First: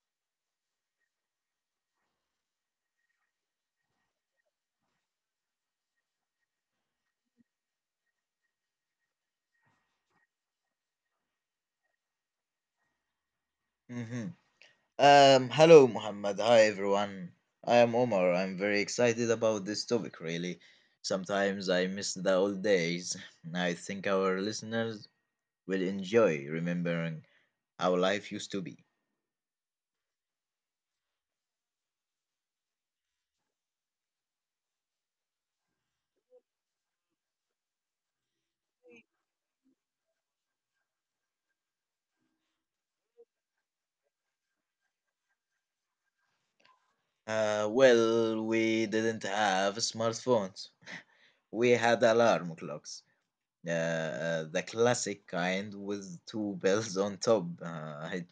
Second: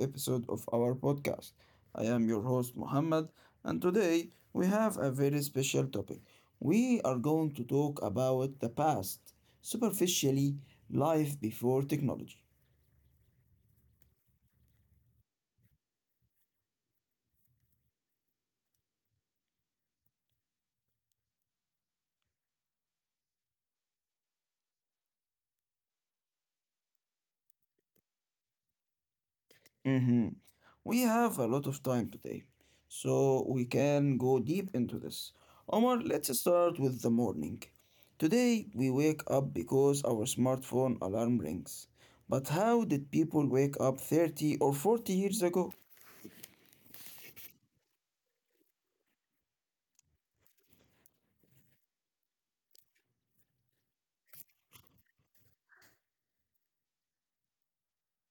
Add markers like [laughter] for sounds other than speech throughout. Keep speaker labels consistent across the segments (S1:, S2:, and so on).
S1: episode of our podcast. I am your host, Muhammad, and today we have a very special topic. We are going to talk about the past, superficially, life before technology.
S2: Mhm. Hello, Muhammad. Hi, everyone. I am Omar. I'm very excited about this topic, really. Sometimes I miss the old days. [laughs] I think our listeners will enjoy remembering how life used to be.
S1: We have a lot of time today, so we can go deep into this. Omar, let's start with the morning. Today, we wake up because our smartphone alarm rings. But how did people wake up 30 or 40 years ago?
S2: Well, we didn't have smartphones. We had alarm clocks. The classic kind with two [laughs] bells on top.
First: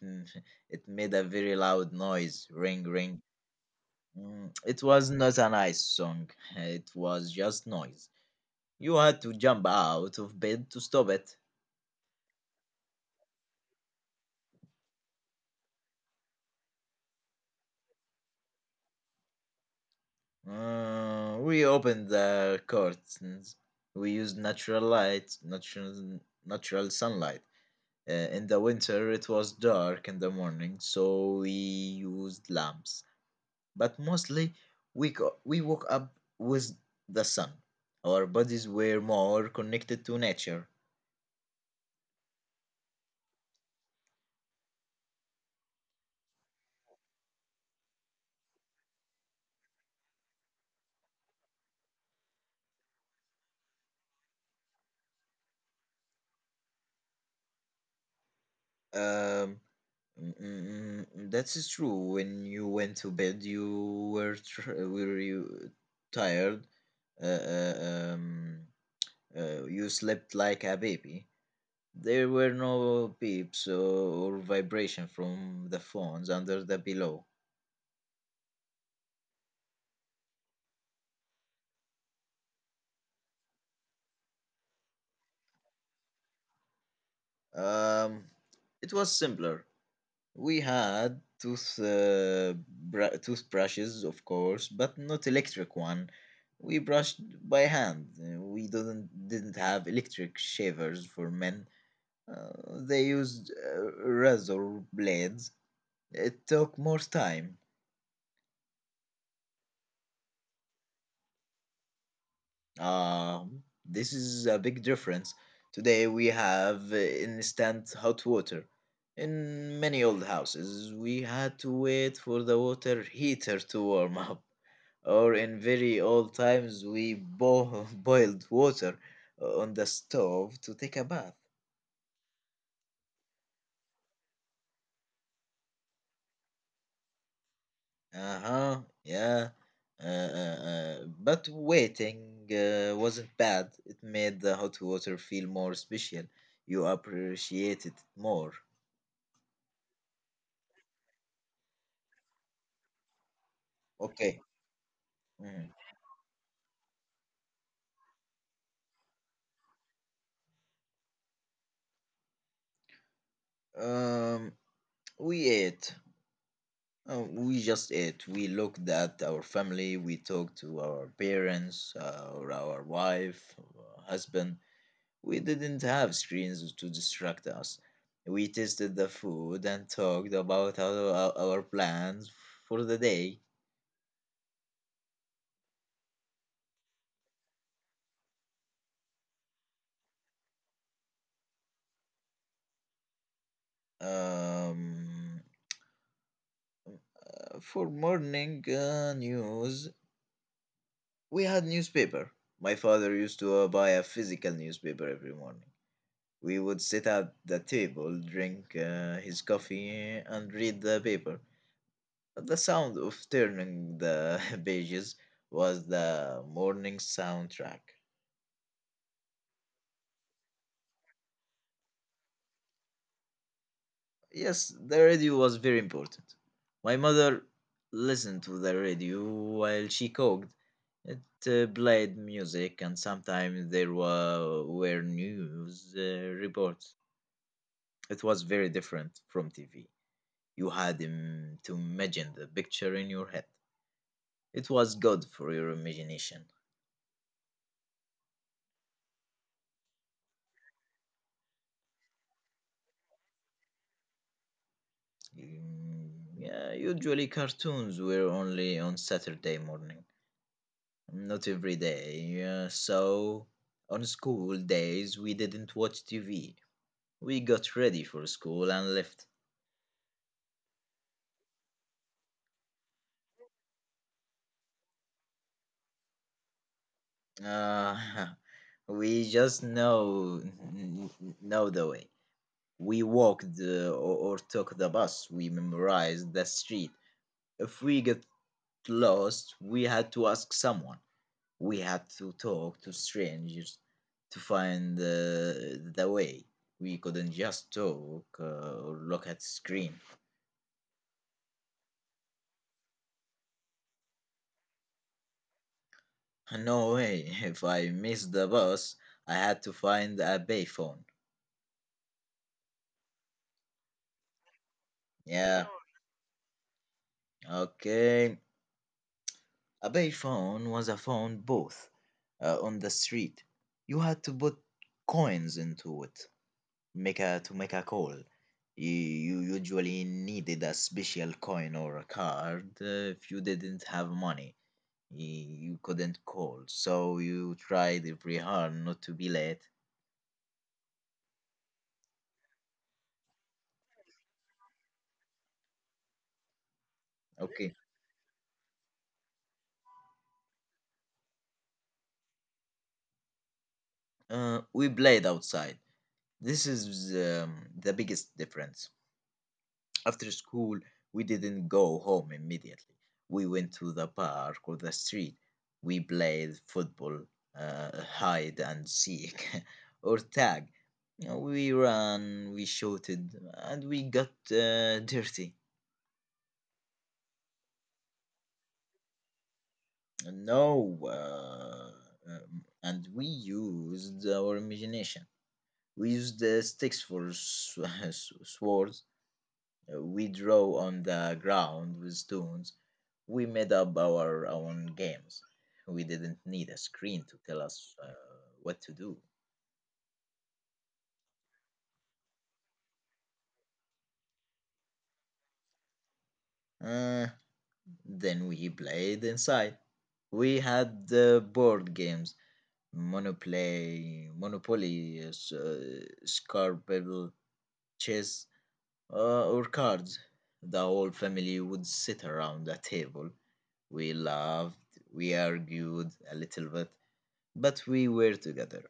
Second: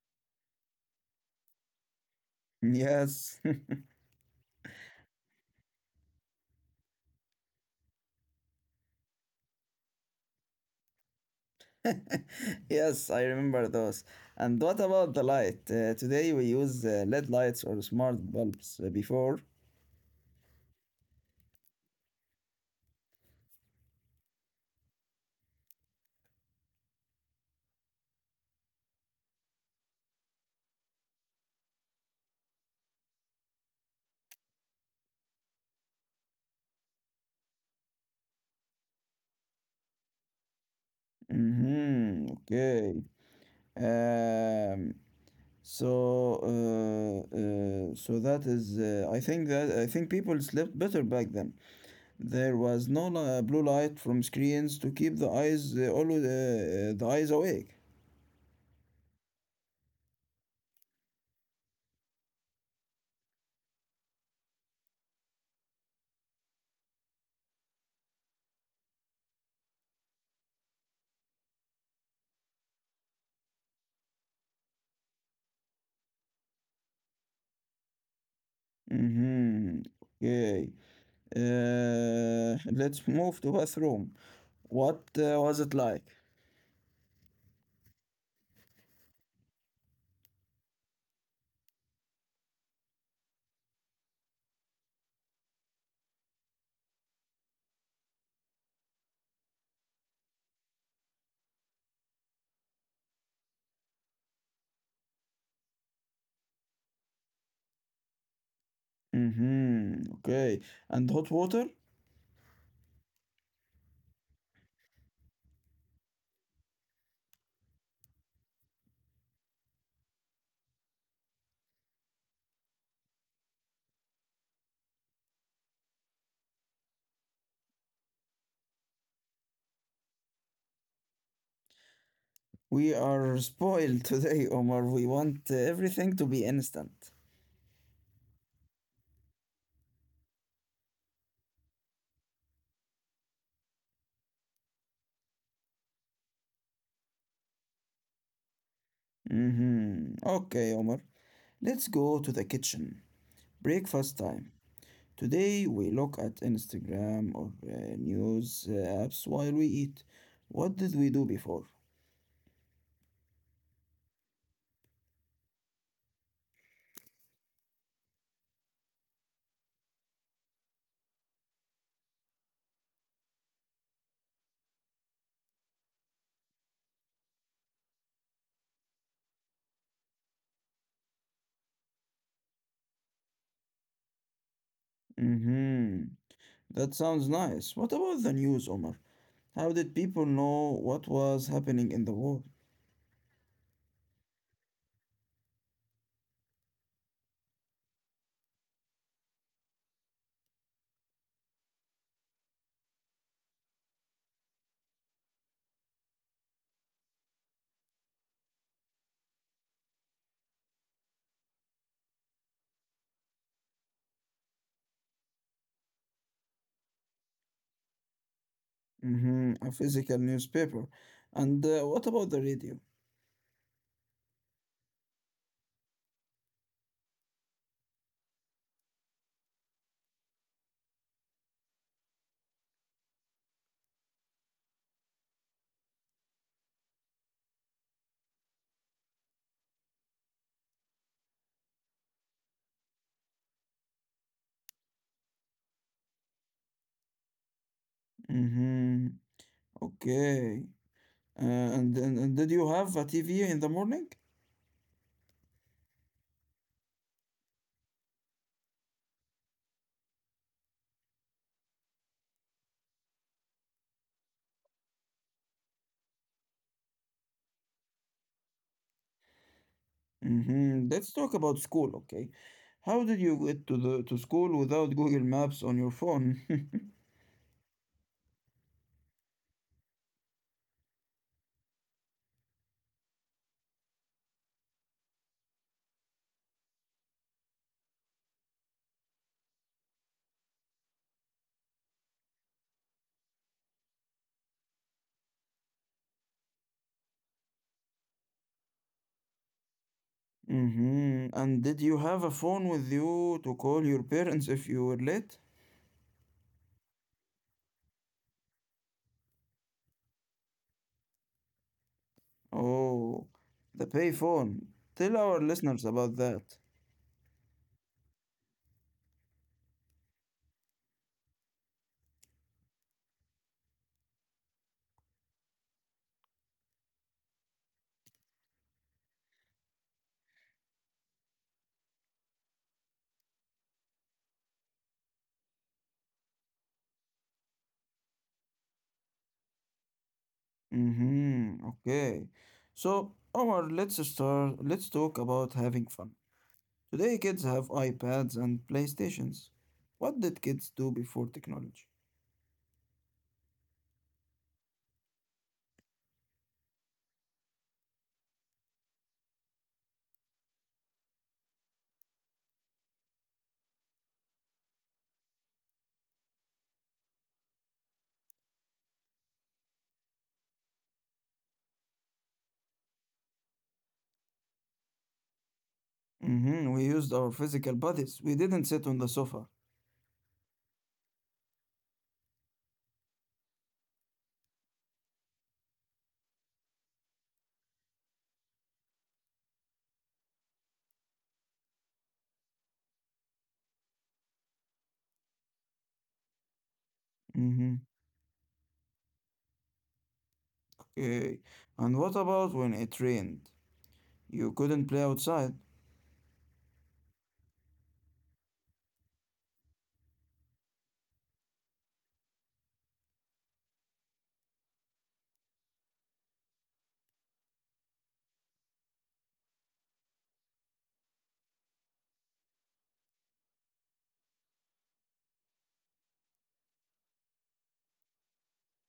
S2: It made a very loud noise. Ring, ring.
S1: Yes,
S2: It was not a nice song. It was just noise. You had to jump out of bed to stop it.
S1: [laughs] yes, I remember those. And what about the light? Today we use LED lights or smart bulbs. Before.
S2: We opened the curtains. We used natural light, natural sunlight. In the winter, it was dark in the morning, so we used lamps. But mostly, we woke up with the sun. Our bodies were more connected to nature.
S1: Hmm, okay. Um, so I think people slept better back then. There was no blue light from screens to keep the eyes always the eyes awake.
S2: Um, That is true. When you went to bed, were you tired. Uh, uh, um, you slept like a baby. There were no beeps or vibration from the phones under the pillow.
S1: Mm-hmm. Okay. [laughs] Let's move to bathroom. What was it like?
S2: Um, it was simpler. We had toothbrushes, of course, but not electric one. We brushed by hand. We didn't have electric shavers for men. Uh, they used razor blades. It took more time.
S1: Mm-hmm. Okay. And hot water?
S2: Um, this is a big difference. Today we have instant hot water. In many old houses, we had to wait for the water heater to warm up. Or in very old times, [laughs] boiled water on the stove to take a bath.
S1: We are spoiled today, [laughs] Omar. We want everything to be instant.
S2: Uh huh, yeah. But waiting wasn't bad. It made the hot water feel more special. You appreciate it more.
S1: Mm-hmm. Okay, Omar. Let's go to the kitchen. Breakfast
S2: Okay.
S1: time.
S2: Mm.
S1: Today we look at Instagram or news apps while we eat. What did we do before?
S2: Um, we ate. We just ate. We looked at our family. We talked to our parents, or our wife, or husband. We didn't have screens to distract us. We tasted the food and talked about our plans for the day.
S1: Mm-hmm. That sounds nice. What about the news, Omar? How did people know what was happening in the world?
S2: Um, for morning news, we had newspaper. My father used to buy a physical newspaper every morning. We would sit at the table, drink his coffee, and read the paper. The sound of turning the [laughs] pages was the morning soundtrack.
S1: Mm-hmm. A physical newspaper. And what about the radio?
S2: Yes, the radio was very important. My mother listened to the radio while she cooked. It played music, and sometimes there were news reports. It was very different from TV. You had to imagine the picture in your head. It was good for your imagination.
S1: Mm-hmm. Okay. And did you have a TV in the morning?
S2: Mm, yeah, usually cartoons were only on Saturday morning, not every day. Yeah, so on school days we didn't watch TV. We got ready for school and left.
S1: Mhm. Let's talk about school, okay? How did you get to the to school without Google Maps on your phone? [laughs]
S2: Uh, [laughs] we just know the way. We walked or took the bus. We memorized the street. If we got lost, we had to ask someone. We had to talk to strangers to find the way. We couldn't just talk or look at screen.
S1: Mhm. And did you have a phone with you to call your parents if you were late?
S2: No way. [laughs] If I missed the bus, I had to find a payphone.
S1: Oh, the pay phone. Tell our
S2: Yeah,
S1: listeners about that.
S2: okay. A payphone was a phone booth on the street. You had to put coins into it make a to make a call. You usually needed a special coin or a card if you didn't have money. You couldn't call, so you tried very hard not to be late.
S1: Mm-hmm. Okay. So, Omar, let's start. Let's talk about having fun. Today, kids have
S2: Okay,
S1: iPads and PlayStations. What did kids do before technology?
S2: we played outside. This is the biggest difference. After school, we didn't go home immediately. We went to the park or the street. We played football, uh, hide and seek, [laughs] or tag. You know, we ran, we shouted, and we got dirty.
S1: Hmm. We used our physical bodies. We didn't sit on the sofa.
S2: No, and we used our imagination. We used the sticks for [laughs] swords. We draw on the ground with stones. We made up our own games. We didn't need a screen to tell
S1: Hmm.
S2: us what to do.
S1: Okay. And what about when it rained? You couldn't play outside.
S2: Uh, then we played inside. We had the board games, Monopoly, Scrabble, chess, or cards. The whole family would sit around a table. We laughed, we argued a little bit, but we were together.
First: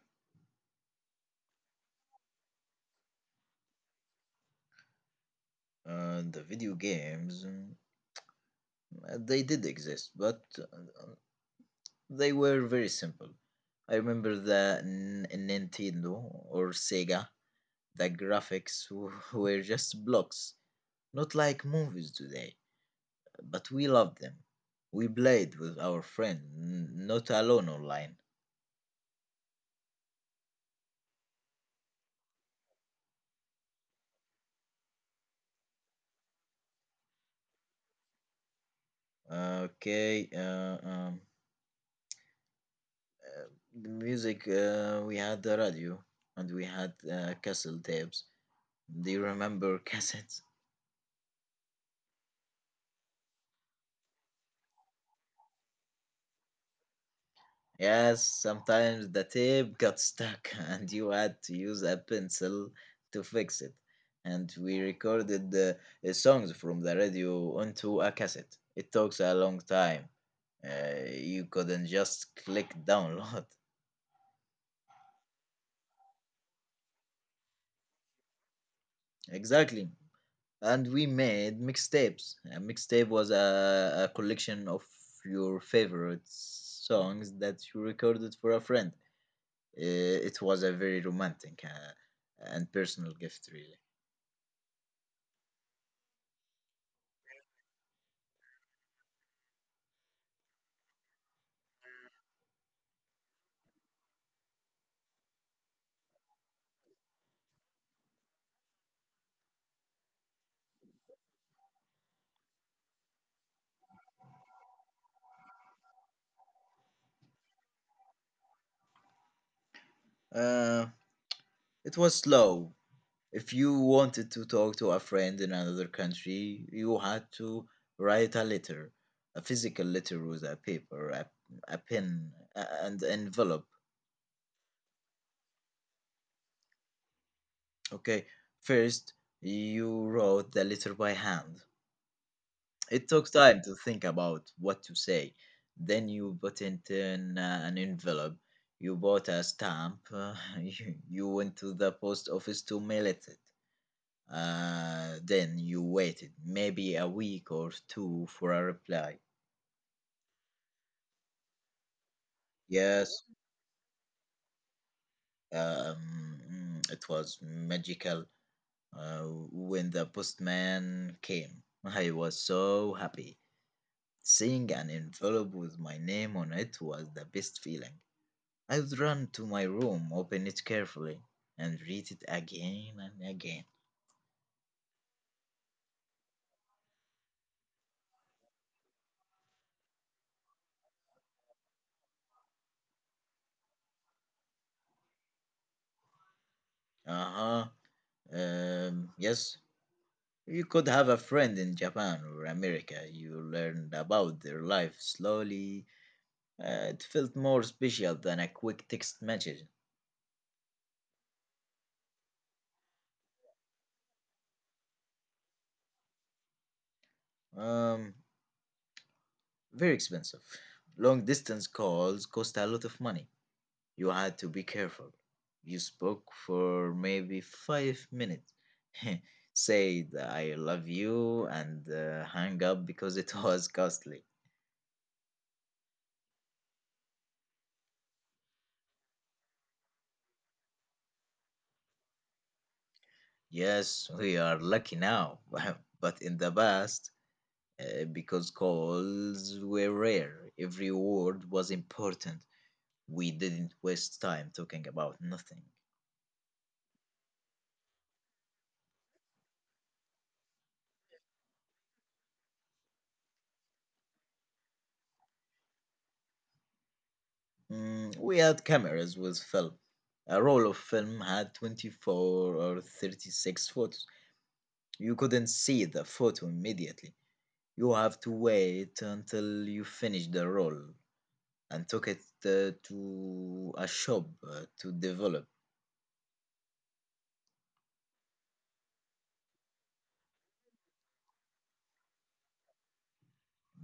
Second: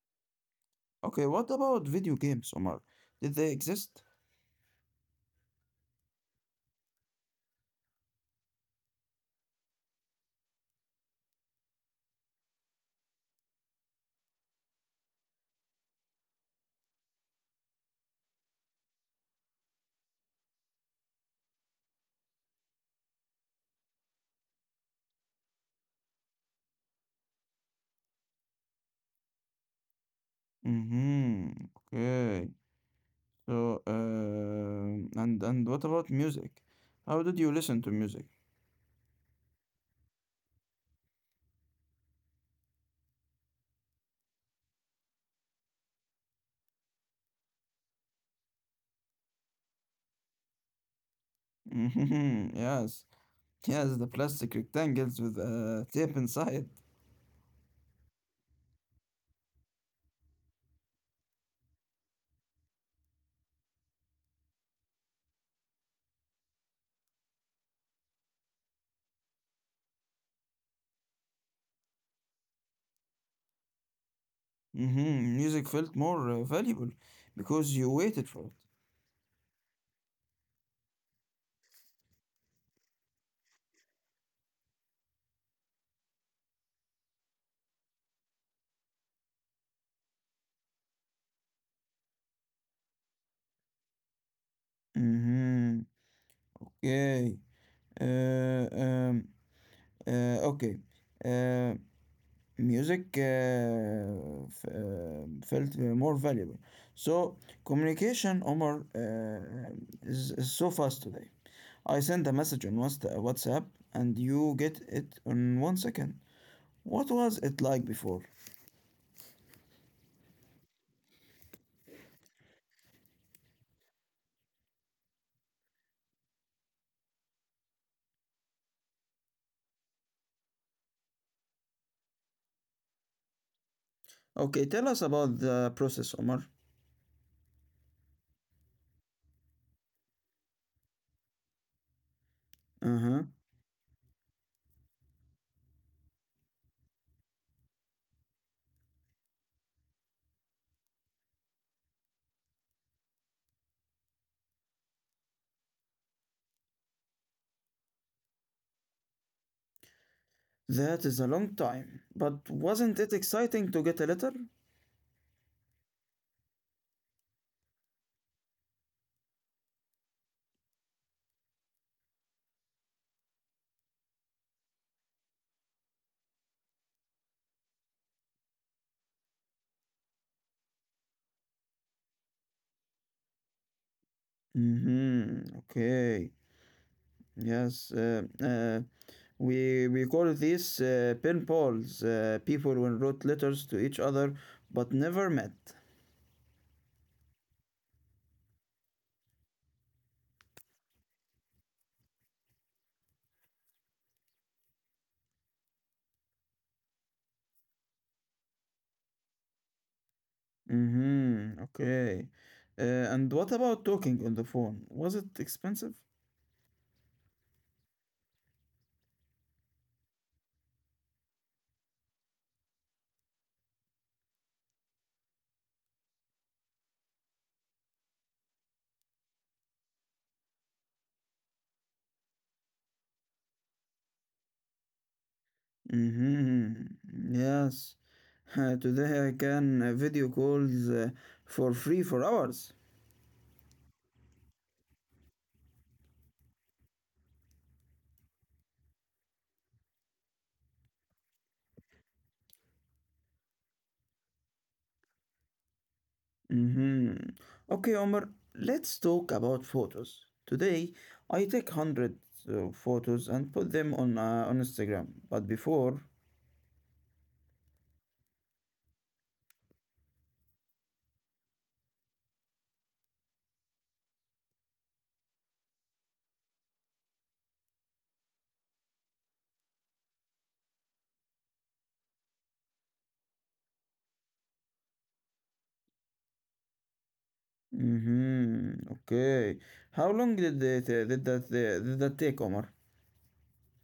S1: Okay, what about video games, Omar? Did they exist?
S2: And the video games, they did exist, but they were very simple. I remember the Nintendo or Sega. The graphics [laughs] were just blocks, not like movies today, but we loved them. We played with our friends, not alone online.
S1: Hmm. Okay. So, and what about music? How did you listen to music?
S2: Okay. uh, the music, we had the radio and we had cassette tapes. Do you remember [laughs] cassettes?
S1: [laughs] Yes, yes, the plastic rectangles with tape inside.
S2: Yes, sometimes the tape got stuck [laughs] and you had to use a pencil to fix it. And we recorded the songs from the radio onto a cassette. It takes a long time. You couldn't just click download. [laughs]
S1: Hmm. Music felt more valuable because you waited for it.
S2: Exactly. And we made mixtapes. A mixtape was a collection of your favorite songs that you recorded for a friend. It was a very romantic and personal gift, really.
S1: Hmm. Okay. Uh, um, okay. Uh, music f- uh, felt more valuable. So communication, Omar, is so fast today. I send a message on WhatsApp and you get it in 1 second. What was it like before?
S2: Uh, it was slow. If you wanted to talk to a friend in another country, you had to write a letter, a physical letter with a paper, a pen, and envelope.
S1: Okay, tell us about the process, Omar.
S2: Okay, first you wrote the letter by hand.
S1: Uh
S2: It
S1: huh.
S2: took time to think about what to say. Then you put it in an envelope. You bought a stamp. [laughs] You went to the post office to mail it. Then you waited maybe a week or two for a reply.
S1: That is a long time. But wasn't it
S2: Yes,
S1: exciting to get a letter?
S2: um, it was magical uh, when the postman came. I was so happy. Seeing an envelope with my name on it was the best feeling. I'd run to my room, open it carefully, and read it again and again.
S1: Mm hmm. Okay. Yes. We call these pen pals. People who wrote letters to each other but never met.
S2: Uh huh. Yes. You could have a friend in Japan or America. You learned about their life slowly. It felt more special than a quick text message.
S1: Mm hmm. Okay. And what about talking on the phone? Was it expensive?
S2: Um, Very expensive. Long distance calls cost a lot of money. You had to be careful. You spoke for maybe 5 minutes, [laughs] said I love you, and hung up because it [laughs] was costly.
S1: Mhm. Yes. [laughs] Today I can video calls for free for hours.
S2: Yes, we are lucky now, [laughs] but in the past, because calls were rare, every word was important. We didn't waste time talking about nothing.
S1: Mhm. Okay, Omar, let's talk about photos. Today I take hundreds of photos and put them on Instagram. But before,
S2: Mm, we had cameras with film. A roll of film had 24 or 36 photos. You couldn't see the photo immediately. You have to wait until you finish the roll and took it to a shop to develop.
S1: mhm. Okay. How long did they ta- Did that take, Omar?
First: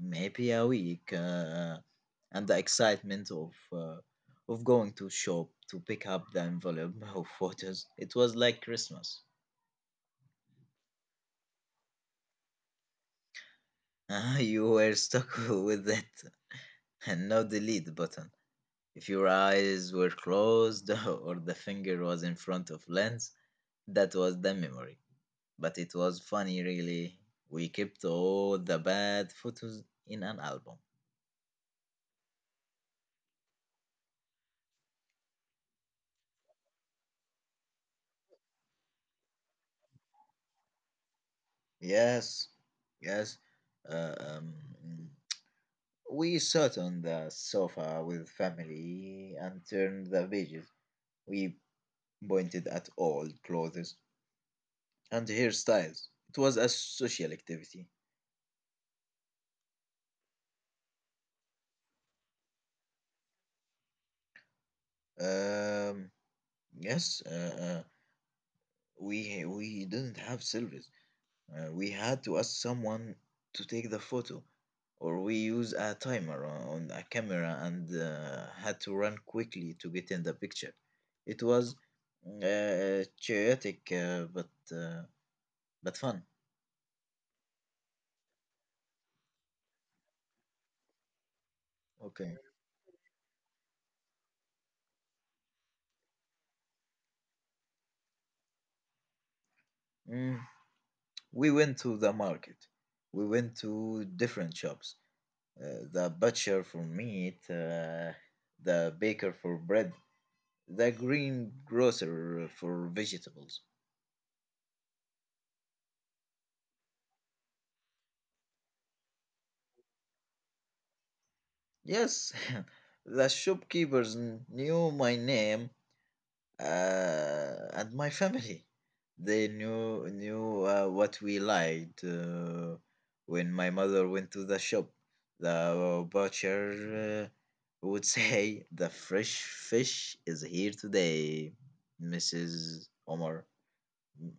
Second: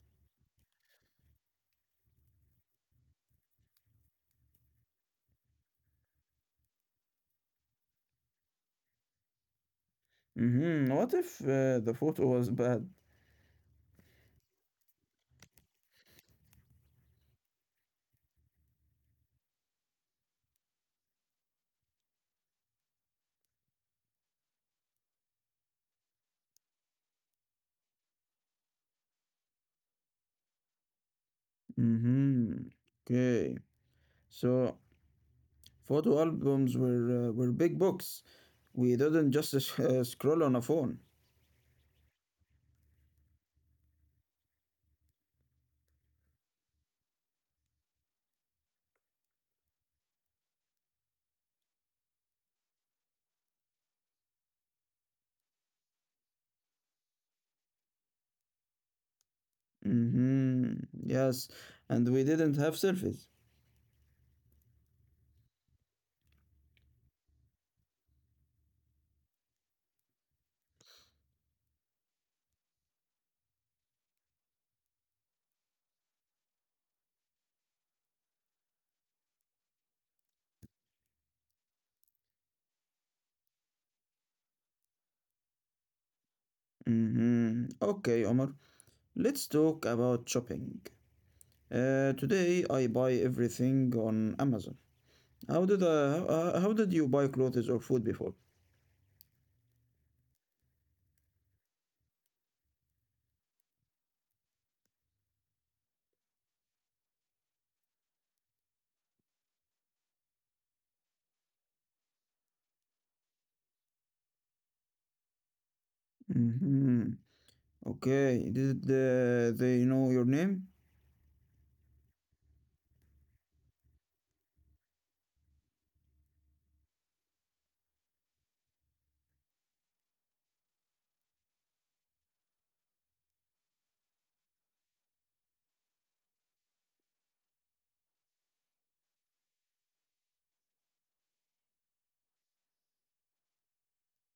S2: Maybe a week, and the excitement of going to shop to pick up the envelope [laughs] of photos. It was like Christmas.
S1: Mhm. What if the photo was bad?
S2: [laughs] You were stuck [laughs] with it, and no delete button. If your eyes were closed [laughs] or the finger was in front of lens, that was the memory. But it was funny, really. We kept all the bad photos in an album.
S1: Mhm. Okay. So photo albums were big books. We didn't just [laughs] scroll on a phone.
S2: Yes, yes. Uh, um, we sat on the sofa with family and turned the pages. We pointed at old clothes and hairstyles. It was a social activity.
S1: Hmm. Yes, and we didn't have selfies.
S2: Um, yes, we didn't have silvers. We had to ask someone to take the photo, or we use a timer on a camera and had to run quickly to get in the picture. It was chaotic, uh, but fun.
S1: Hmm. Okay, Omar. Let's talk about shopping. Uh,
S2: Okay.
S1: today I buy everything on Amazon. How did you buy clothes or food before?
S2: Mm, we went to the market. We went to different shops. The butcher for meat, the baker for bread, the green grocer for vegetables.
S1: Hmm. Okay. Did they know your name?
S2: Yes, [laughs] knew my name and my family. They knew what we liked when my mother went to the shop. The butcher would [laughs] say, "The fresh fish is here today, Mrs. Omar." Mm,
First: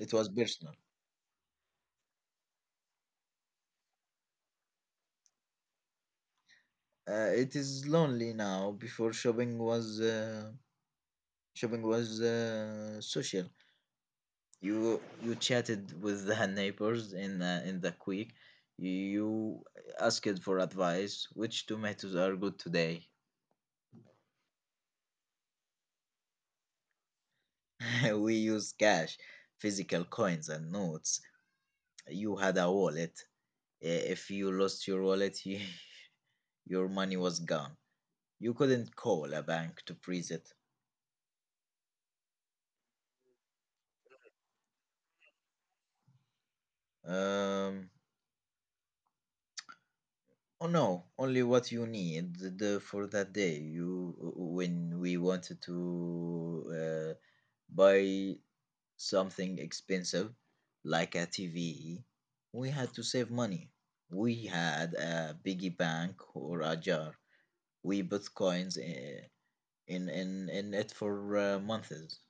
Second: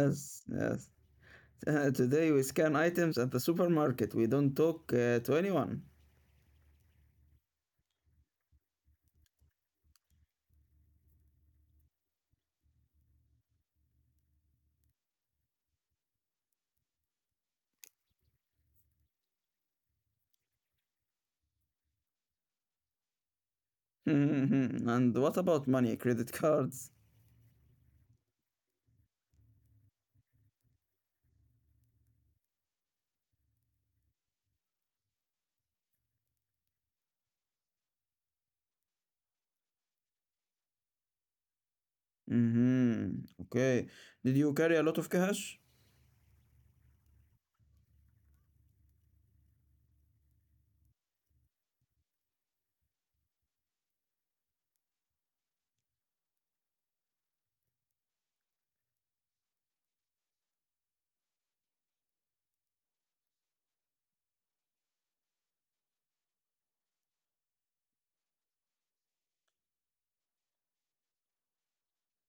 S2: it was personal.
S1: yes. [laughs] Today we scan items at the supermarket. We don't talk to anyone.
S2: It is lonely now. Before shopping was social. You chatted with the [laughs] neighbors in the quick. You asked for advice which tomatoes are good today.
S1: [laughs] And what about money? Credit cards?
S2: [laughs] We use cash, physical coins and notes. You had a wallet. If you lost your wallet, [laughs] your money was gone. You couldn't call a bank to freeze it.
S1: Mm-hmm. Okay. Did you carry a lot of cash?
S2: um oh no, only what you need for that day. You When we wanted to buy something expensive like a TV, we had to save money. We had a piggy bank or a jar. We put coins I- in it for months.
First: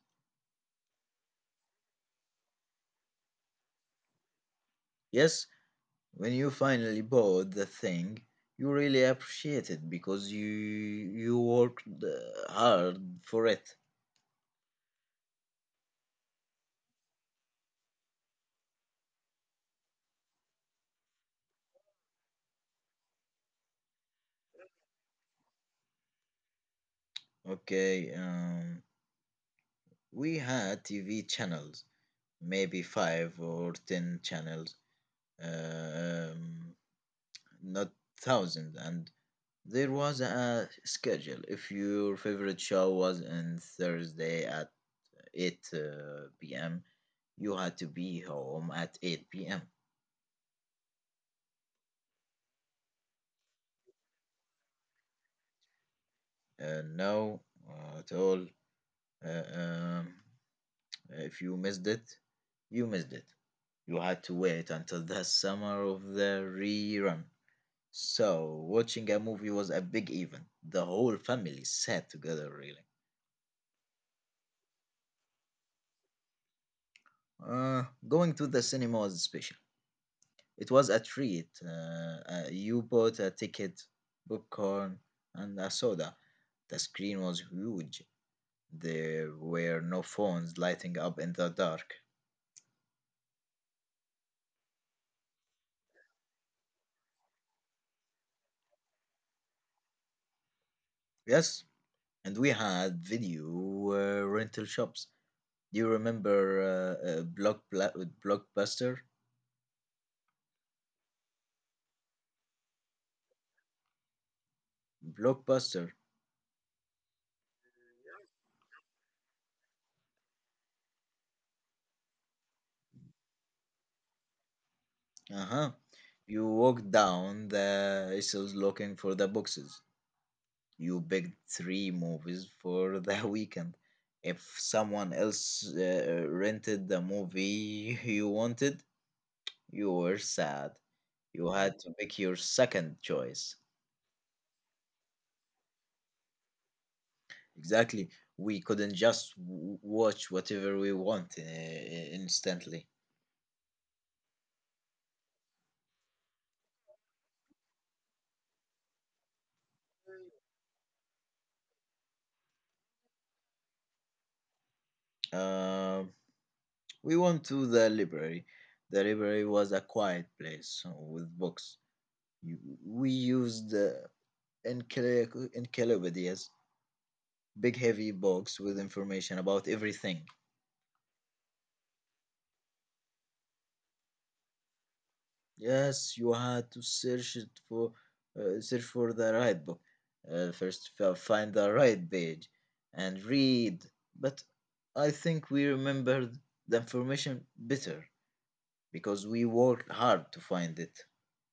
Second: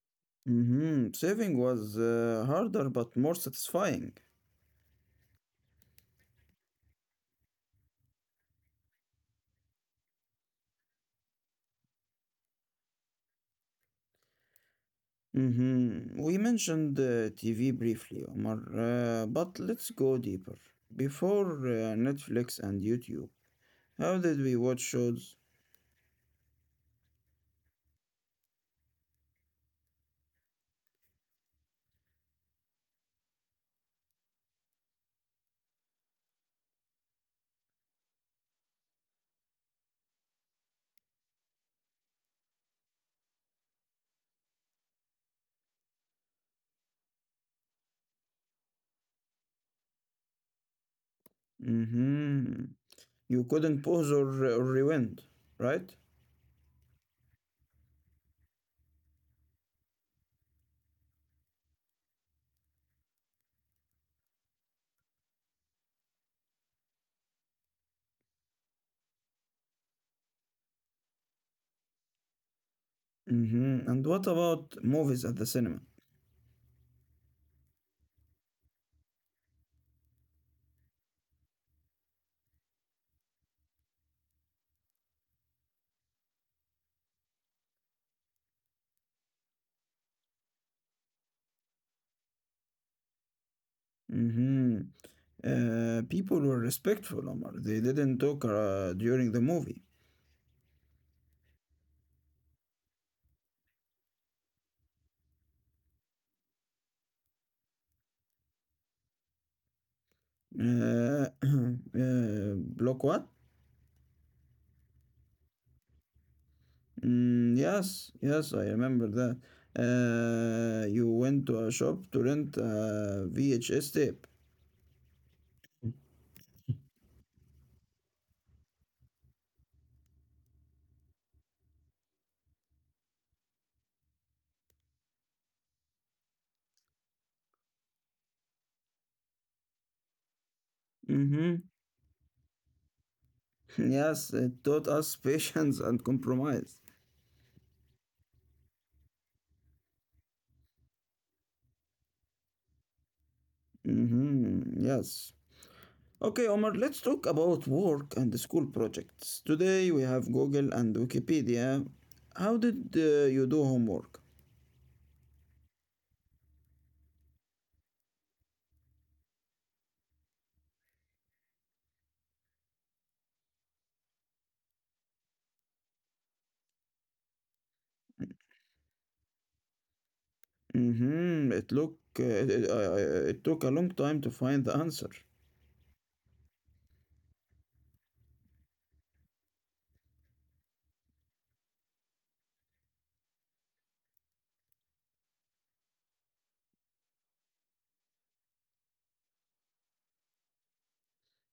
S1: Mm-hmm. Saving was harder but more satisfying.
S2: Yes, when you finally bought the thing, you really appreciate it because you worked hard for it.
S1: Mhm. We mentioned TV briefly, Omar, but let's go deeper. Before Netflix and YouTube, how did we watch shows?
S2: Okay, we had TV channels, maybe five or ten channels. Um, Not thousands. And there was a schedule. If your favorite show was on Thursday at 8 p.m., you had to be home at 8 p.m.
S1: Hmm. You couldn't pause or rewind, right?
S2: No, at all. Uh, um, if you missed it, you missed it. You had to wait until the summer of the rerun. So, watching a movie was a big event. The whole family sat together, really.
S1: Hmm. And what about movies at the cinema?
S2: Going to the cinema was special. It was a treat. You bought a ticket, popcorn, and a soda. The screen was huge. There were no phones lighting up in the dark.
S1: Hmm. People were respectful, Omar. They didn't talk during the movie.
S2: Yes, and we had video rental shops. Do you remember uh, uh, Block Bla- Blockbuster?
S1: Uh, [clears throat] uh, block what?
S2: Blockbuster.
S1: Mm, yes, yes, I remember that. You went to a shop to rent a VHS tape.
S2: Uh huh. You walked down the aisles looking for the boxes. You picked three movies for the [laughs] weekend. If someone else rented the movie [laughs] you wanted, you were sad. You
S1: Mm-hmm. [laughs]
S2: had to pick your second choice.
S1: Yes, it taught us [laughs] patience and compromise.
S2: Exactly. We couldn't just watch whatever we want instantly.
S1: Mm-hmm. Yes. Okay, Omar, let's talk about work and the school projects. Today we have Google and Wikipedia. How did you do homework?
S2: Um we went to the library. The library was a quiet place with books. We used encyclopedias, big heavy box with information about everything.
S1: Mm-hmm. It look it, it, I- it took a long time to find the answer.
S2: Yes, you had to search for the right book. First, find the right page and read. But I think we remembered the information better because we worked hard to find it.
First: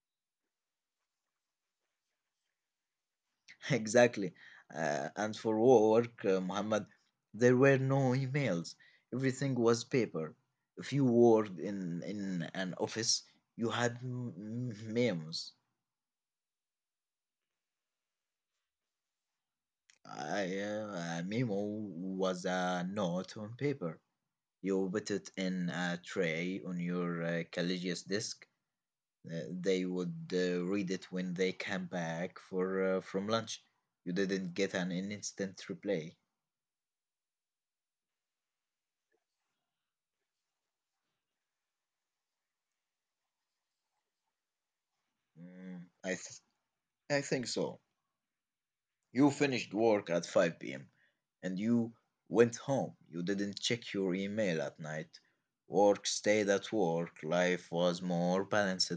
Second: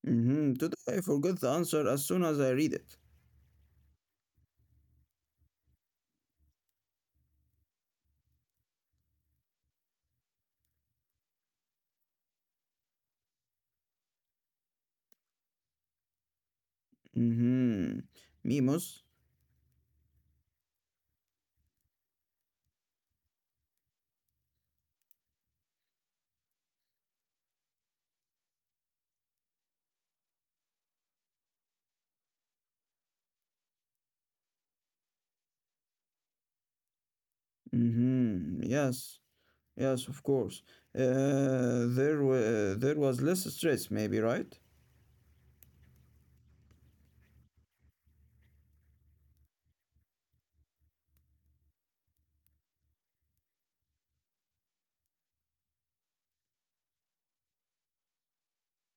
S1: Mm-hmm. Today I forgot the answer as soon as I read it.
S2: [laughs] Exactly. And for work, Muhammad, there were no emails. Everything was paper. If you worked in an office, you had memos.
S1: Mm-hmm. Mimos.
S2: A memo was a note on paper. You put it in a tray on your collegius desk. They would read it when they came back for from lunch. You didn't get an instant replay.
S1: Mm-hmm. Yes. Yes, of course. There was less stress, maybe, right?
S2: Mm, I, th- I think so. You finished work at 5 p.m. and you went home. You didn't check your email at night. Work stayed at work. Life was more balanced.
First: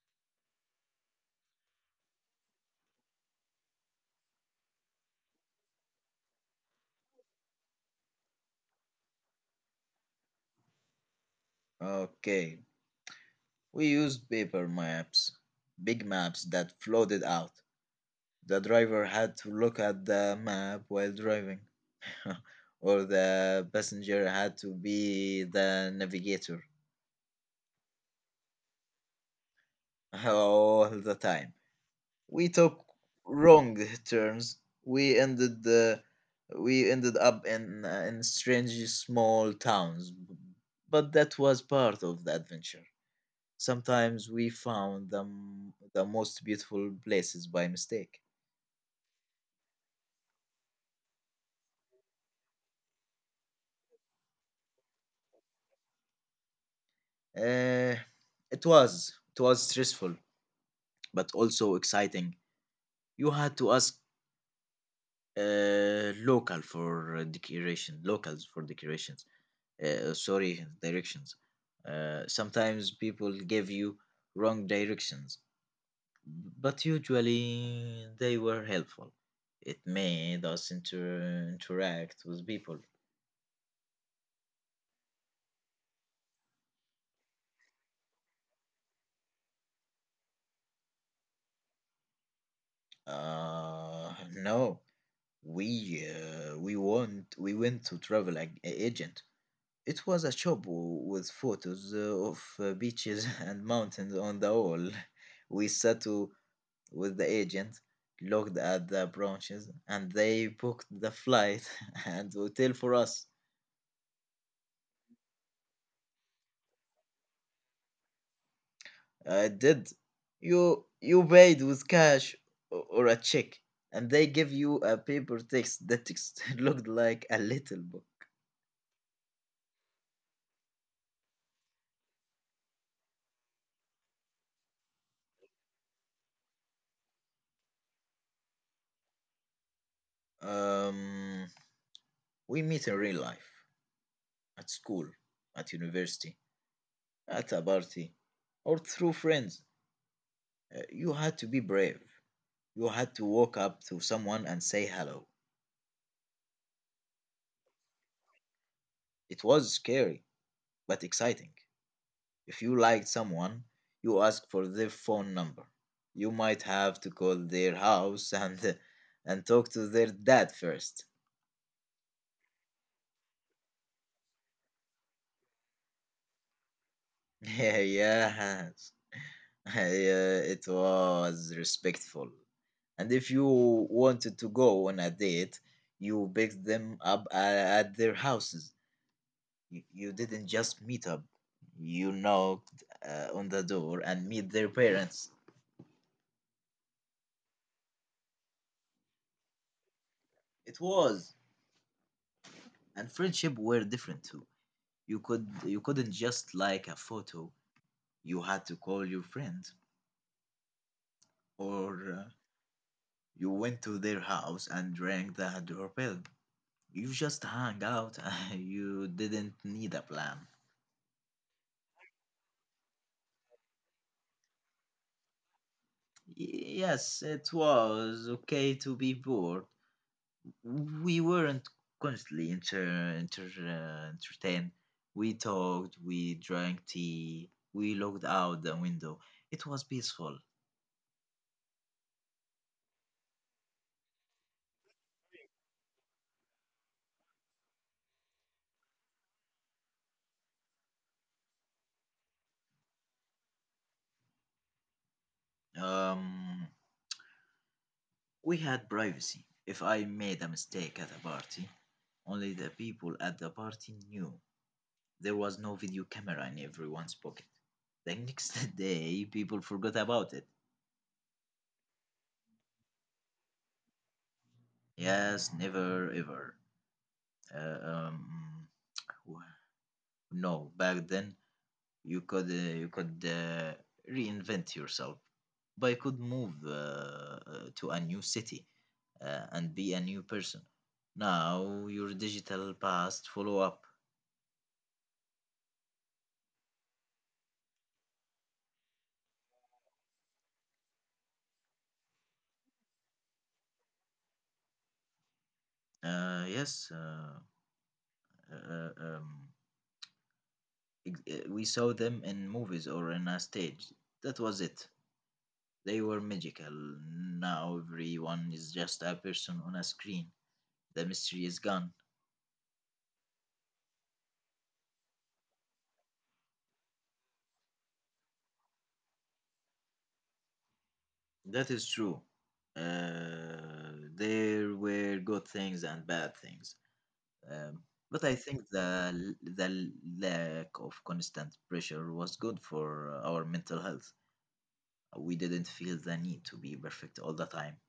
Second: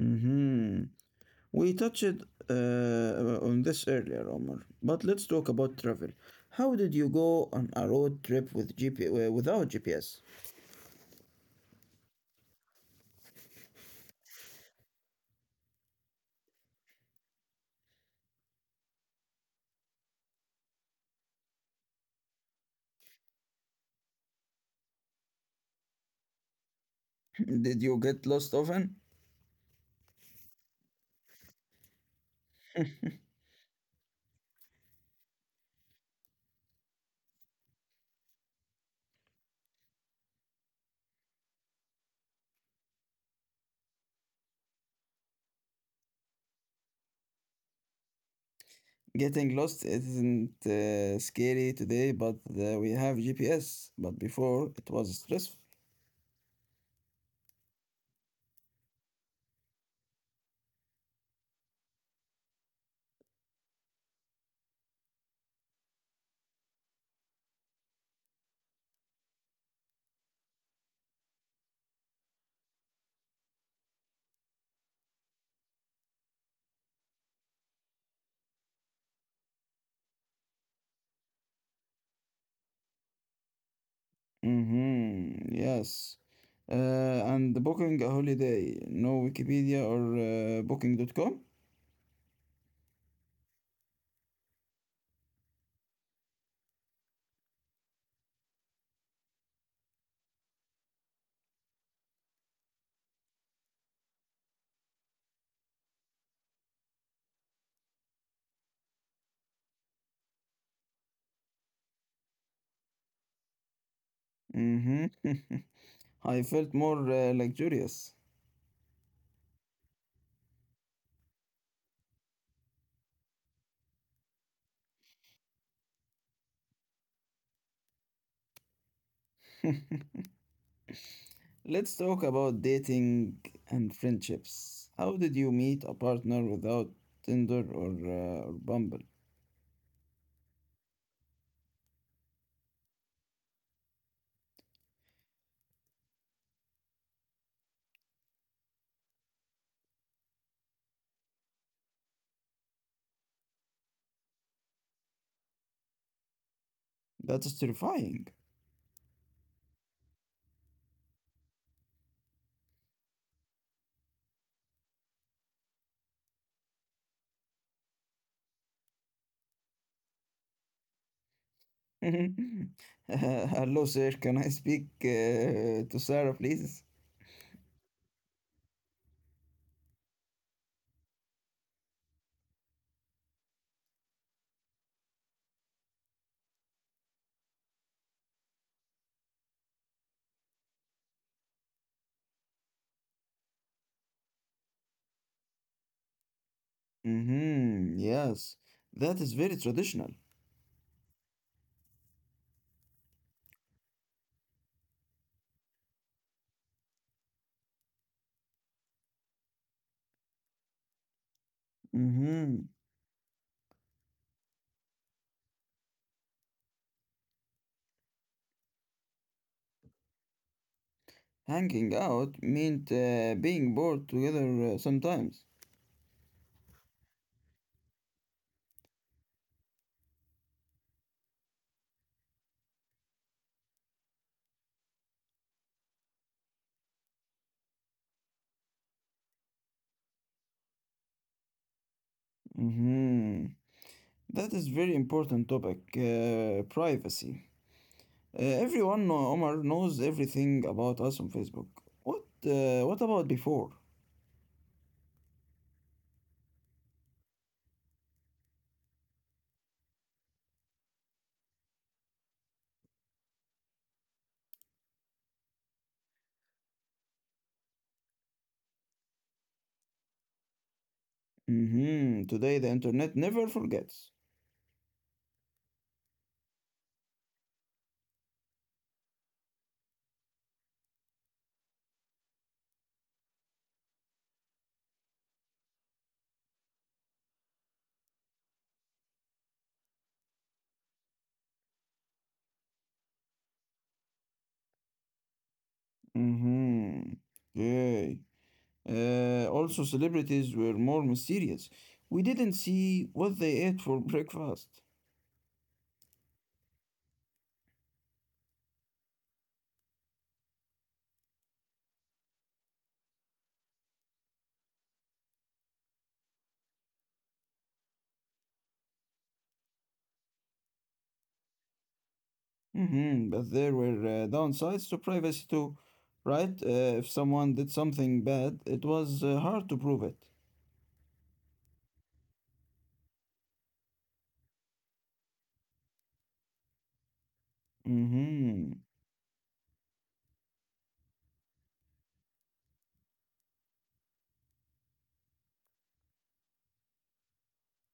S1: Mm-hmm. We touched on this earlier, Omar, but let's talk about travel. How did you go on a road trip with GP uh, without GPS?
S2: Okay. We used paper maps, big maps that floated out. The driver had to look at the map while driving, [laughs] or the passenger had to be the navigator
S1: [laughs] Did you get lost often?
S2: [laughs] all the time. We took wrong turns. We ended the we ended up in strange small towns, but that was part of the adventure. Sometimes we found the most beautiful places by mistake.
S1: Getting lost isn't scary today, but we have GPS. But before, it was stressful.
S2: Uh, it was stressful, but also exciting. You had to ask locals for decorations, sorry directions. Uh, sometimes people give you wrong directions, but usually they were helpful. It made us interact with people.
S1: Mm-hmm. Yes. Uh, and booking a holiday, no Wikipedia or booking.com.
S2: No, we went to travel agent. It was a shop with photos of beaches [laughs] and mountains on the wall. We sat to With the agent, looked at the branches, and they booked the flight [laughs] and hotel for us.
S1: Mm-hmm. [laughs] I felt more luxurious.
S2: I did. You paid with cash or a check, and they give you a paper text. The text [laughs] looked like a little book.
S1: Let's talk about dating and friendships. How did you meet a partner without Tinder or Bumble?
S2: Um, we meet in real life, at school, at university, at a party, or through friends. You had to be brave. You had to walk up to someone and say hello.
S1: That is terrifying.
S2: It was scary, but exciting. If you liked someone, you ask for their phone number. You might have to call their house [laughs] and talk to their dad first. [laughs]
S1: [laughs] Hello, sir. Can I speak to Sarah, please?
S2: Yeah, yes. [laughs] Yeah, it was respectful. And if you wanted to go on a date, you picked them up at their houses. You didn't just meet up. You knocked on the door and meet their parents.
S1: Mm-hmm. Yes, that is very traditional.
S2: It was, and friendship were different too. You couldn't just like a photo. You had to call your friend, or
S1: Mm-hmm.
S2: you went to their house and rang the doorbell. You just hung out. [laughs] You didn't need a plan.
S1: Hanging out meant being bored together sometimes.
S2: Yes, it was okay to be bored. We weren't constantly inter, inter entertained. We talked. We drank tea. We looked out the window. It was peaceful.
S1: Mhm. That is very important topic, privacy. Everyone, Omar, knows everything about us on Facebook. What about before?
S2: Um, We had privacy. If I made a mistake at a party, only the people at the party knew. There was no video camera in everyone's pocket. The next [laughs] day, people forgot about it.
S1: Mhm. Today, the internet never forgets.
S2: Yes, never ever. Uh, um, w- no, back then you could reinvent yourself. But you could move to a new city and be a new person. Now your digital past follow up.
S1: Mhm. Yay. Also, celebrities were more mysterious. We didn't see what they ate for [laughs] breakfast.
S2: Uh, yes, uh, uh, uh, um, we saw them in movies or in a stage. That was it. They were magical. Now everyone is just a person on a screen. The mystery is gone.
S1: Hmm. But there were downsides to privacy too, right? If someone did something bad, it was hard to prove it.
S2: That is true. There were good things and bad things. Um, but I think
S1: Mm-hmm.
S2: the lack of constant pressure was good for our mental health. We didn't feel the need to be perfect all the time.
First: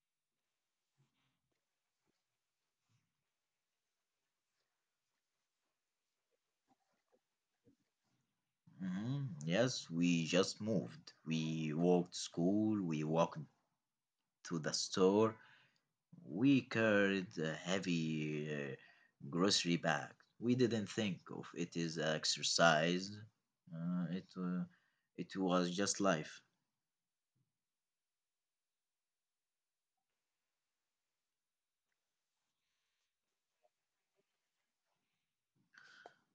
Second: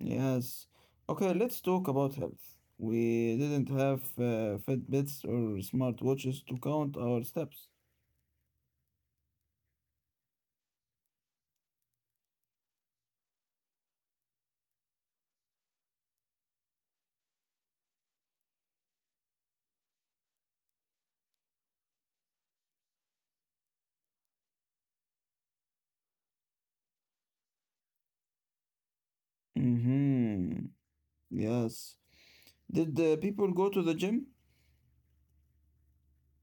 S1: Yes. Okay, let's talk about health. We didn't have Fitbits or smartwatches to count our steps.
S2: Mhm. Yes, we just moved. We walked to school, we walked to the store, we carried a heavy grocery bag. We didn't think of it as exercise. Uh, it, uh, it was just life.
S1: Mm-hmm. Yes. Did people go to the gym?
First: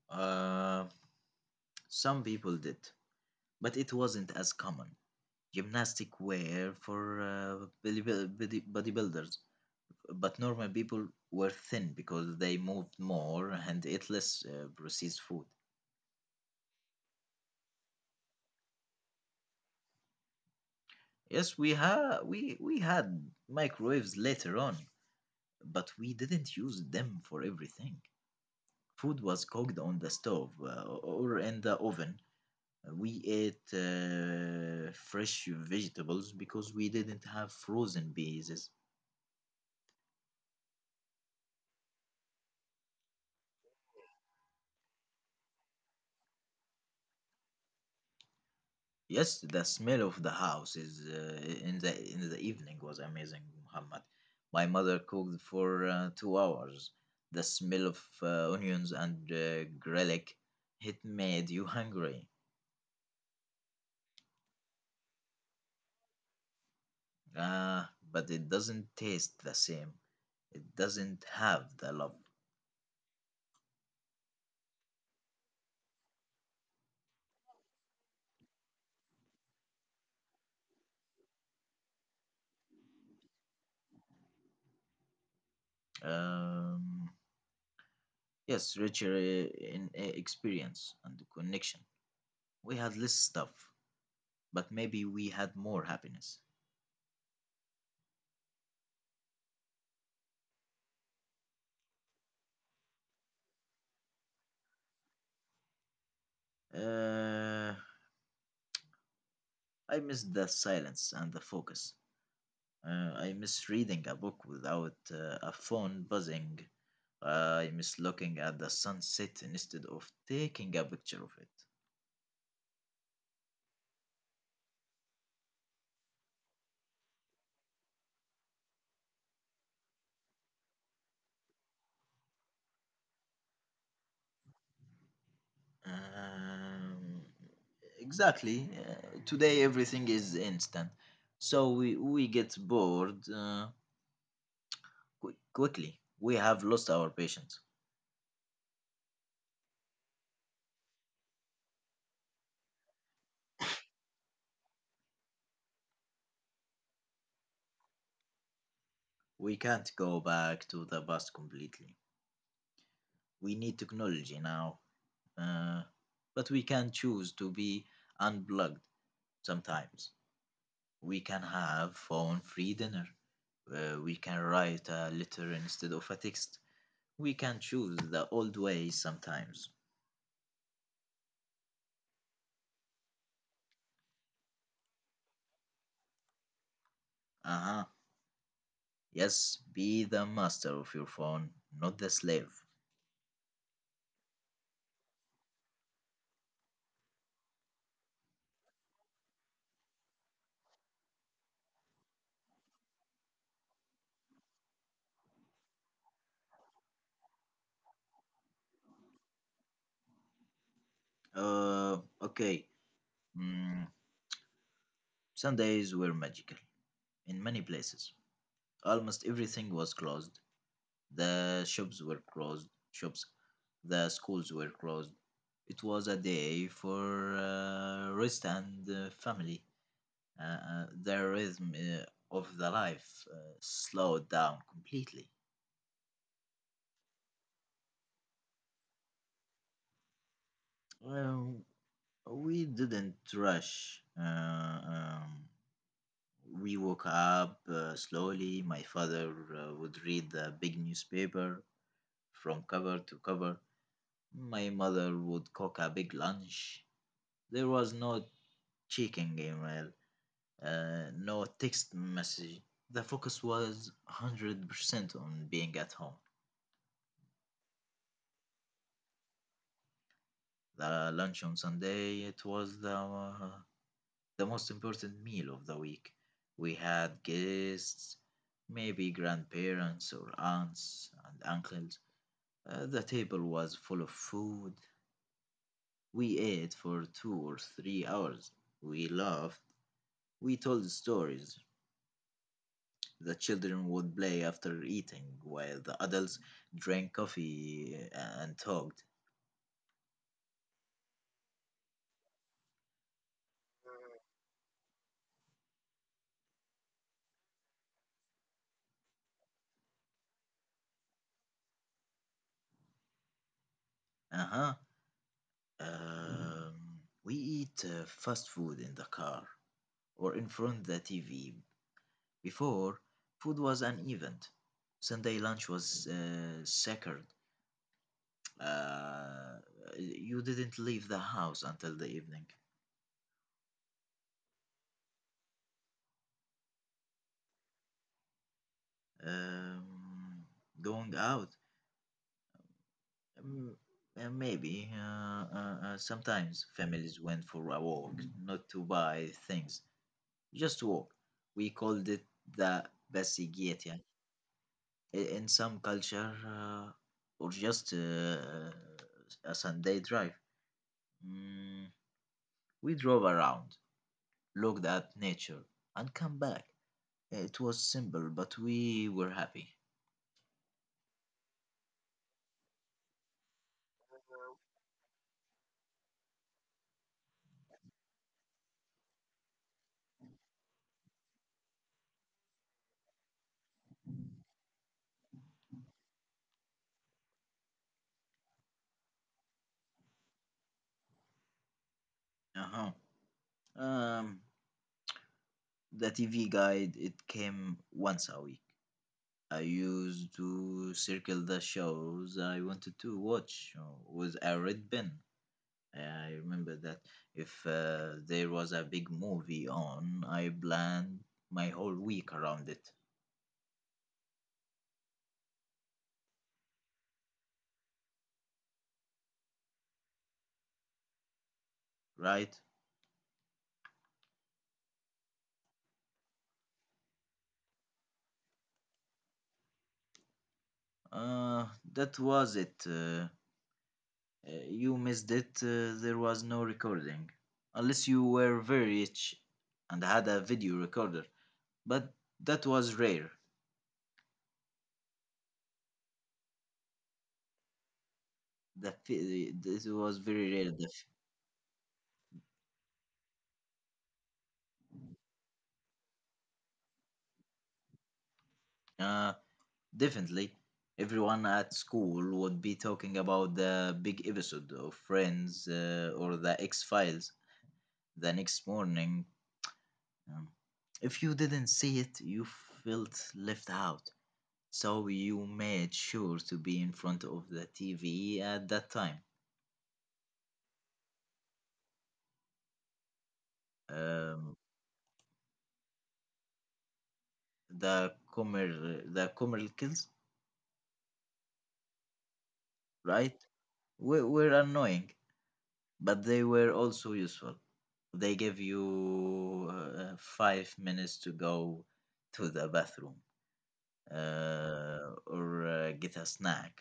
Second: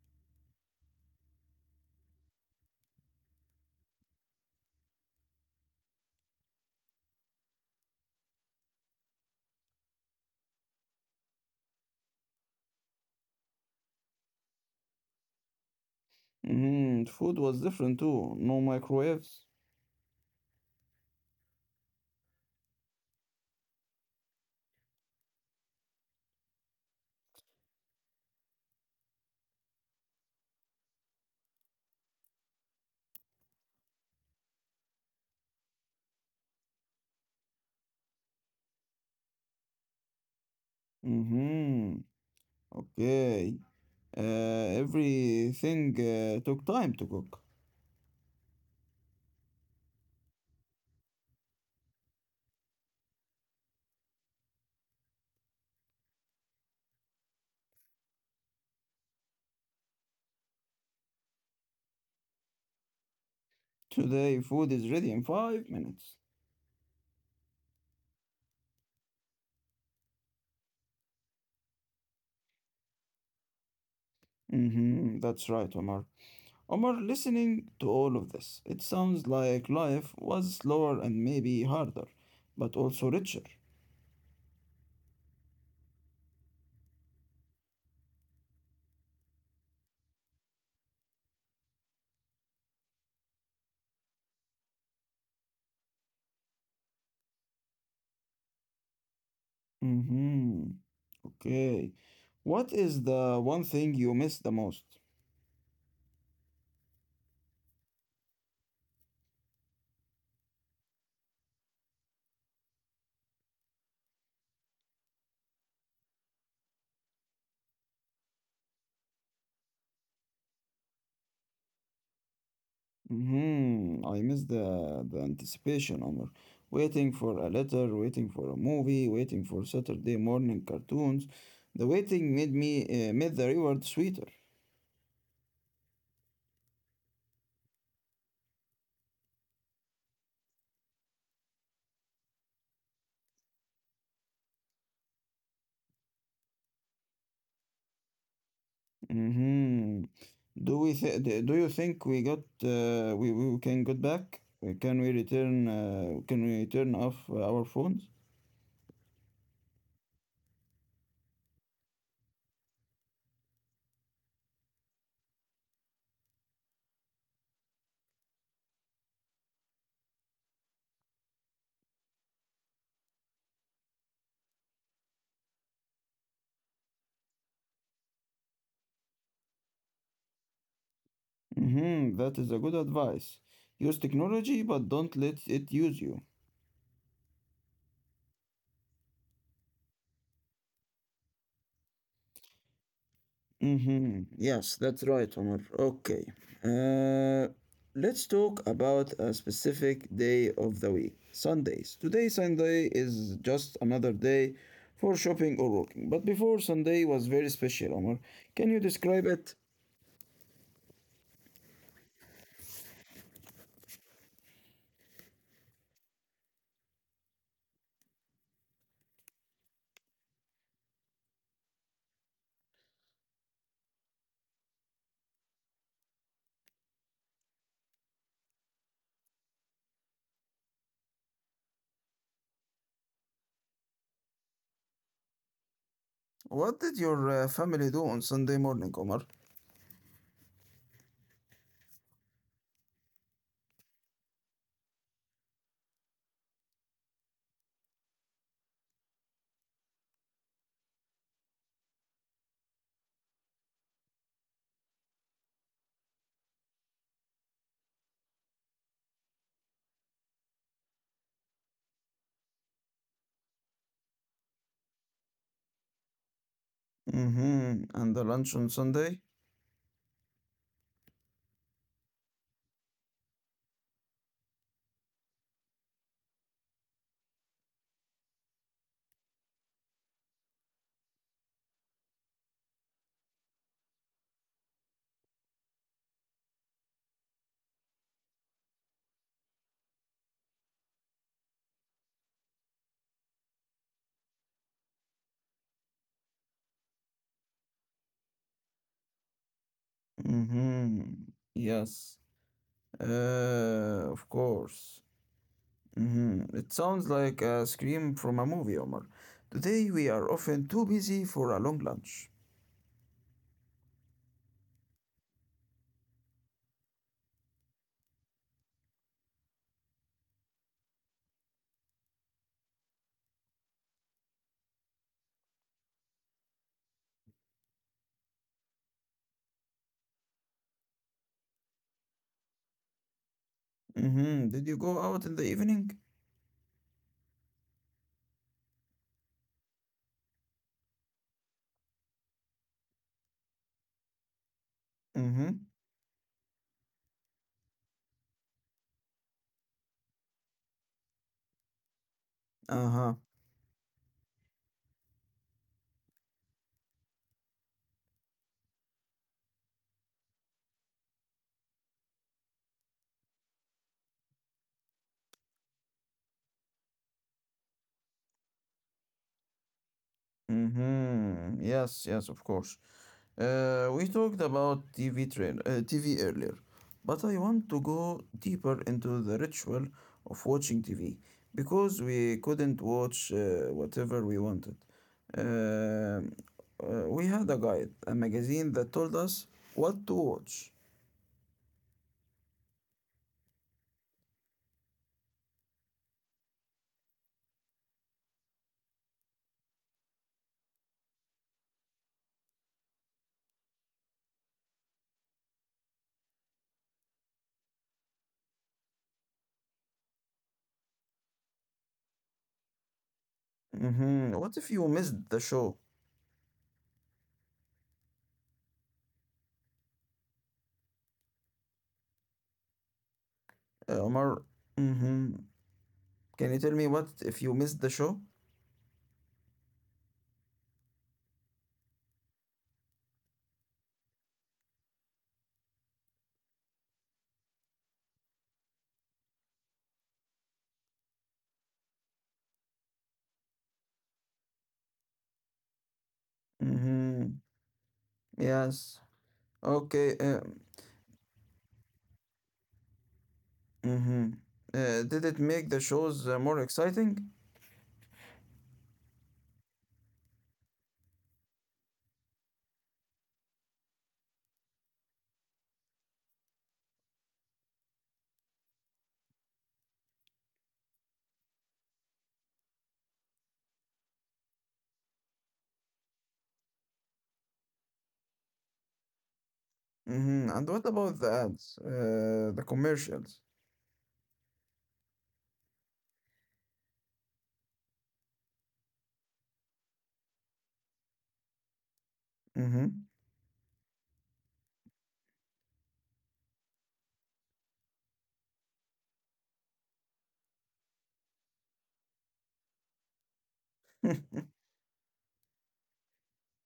S2: Uh, some people did, but it wasn't as common. Gymnastic wear for bodybuilders, but normal people were thin because they moved more and ate less processed food.
S1: Mm-hmm. Food was different too. No microwaves.
S2: Yes, we ha we had microwaves later on, but we didn't use them for everything. Food was cooked on the stove or in the oven. We ate fresh vegetables because we didn't have frozen peas.
S1: Mm-hmm. Okay. Everything took time to cook.
S2: Yes, the smell of the house is in the evening was amazing, Muhammad. My mother cooked for 2 hours. The smell of onions and garlic, it made [laughs] you hungry.
S1: Today, food is ready in 5 minutes.
S2: Ah, but it doesn't taste the same. It doesn't have the love.
S1: Hmm, that's right, Omar. Omar, listening to all of this, it sounds like life was slower and maybe harder, but also richer.
S2: Um, yes, richer in experience and connection. We had less stuff, but maybe we had more happiness.
S1: Hmm, okay. What is the one thing you miss the most?
S2: Uh, I miss the silence and the focus. I miss reading a book without a phone buzzing. I miss looking at the sunset instead of taking a picture of it.
S1: Hmm, I miss the anticipation, Omar. Waiting for a letter, waiting for a movie, waiting for Saturday morning cartoons. The waiting made the reward sweeter.
S2: Um, exactly. Today everything is instant, so we get bored quickly. We have lost our patience.
S1: Hmm. Do you think we got we can get back? Can we return? Can we turn off our phones?
S2: We can't go back to the past completely. We need technology now. Uh, but we can choose to be unplugged sometimes. We can have phone free dinner. We can write a letter instead of a text. We can choose the old ways sometimes.
S1: Hmm. That is a good advice. Use technology, but don't let it use you.
S2: Uh huh. Yes, be the master of your phone, not the slave.
S1: Mm-hmm. Yes, that's right, Omar. Okay. Uh, let's talk about a specific day of the week, Sundays. Today, Sunday is just another day for shopping or working. But before, Sunday was very special, Omar. Can you describe it?
S2: Okay. Mm, Sundays were magical in many places. Almost everything was closed. The shops were closed. Shops, the schools were closed. It was a day for rest and family. The rhythm of the life slowed down completely.
S1: What did your family do on Sunday morning, Omar?
S2: Well, we didn't rush. We woke up slowly. My father would read the big newspaper from cover to cover. My mother would cook a big lunch. There was no checking email, no text message. The focus was 100% on being at home.
S1: Mm-hmm. And the lunch on Sunday?
S2: The lunch on Sunday, it was the most important meal of the week. We had guests, maybe grandparents or aunts and uncles. The table was full of food. We ate for 2 or 3 hours. We laughed. We told stories. The children would play after eating, while the adults drank coffee and talked.
S1: Mm-hmm. Yes. Of course. Mhm. It sounds like a scream from a movie, Omar. Today we are often too busy for a long lunch.
S2: Uh-huh. Um, we eat fast food in the car or in front of the TV. Before, food was an event. Sunday lunch was sacred. Uh, you didn't leave the house until the evening.
S1: Hmm. Did you go out in the evening?
S2: Um, going out Um, maybe
S1: Mm-hmm.
S2: Sometimes families went for a walk, not to buy things, just to walk. We called it the
S1: Uh-huh.
S2: basigiyet. Yeah. In some culture, or just a Sunday drive. Mm, we drove around, looked at nature, and come back. It was simple, but we were happy.
S1: Mm-hmm. Yes, yes, of course. We talked about TV earlier, but I want to go deeper into the ritual of watching TV because we couldn't watch whatever we wanted. Um, we had a guide, a magazine that told us what to watch.
S2: Uh huh. Um, the TV guide it came once a week. I used to circle the shows I wanted to watch with a red pen. I remember that if there was a big movie on, I planned my whole week around it,
S1: Mm-hmm. What if you missed the show,
S2: right?
S1: Omar? Mm-hmm. Can you tell me what if you missed the show?
S2: Uh, that was it. You missed it. There was no recording. Unless you were very rich and had a video recorder. But that was rare.
S1: Mm-hmm. Yes.
S2: This was
S1: Okay.
S2: very rare.
S1: Mm-hmm. Did it make the shows more exciting?
S2: The, Definitely, everyone at school would be talking about the big episode of Friends or the X Files the next morning. Um, if you didn't see it, you felt left out. So you made sure to be in front of the TV at that time.
S1: Mm-hmm. And what about the ads, the commercials?
S2: Um, the Comer, the commercials,
S1: Mm-hmm.
S2: right? Were annoying, but they were also useful. They give you 5 minutes to go to the bathroom or get a snack.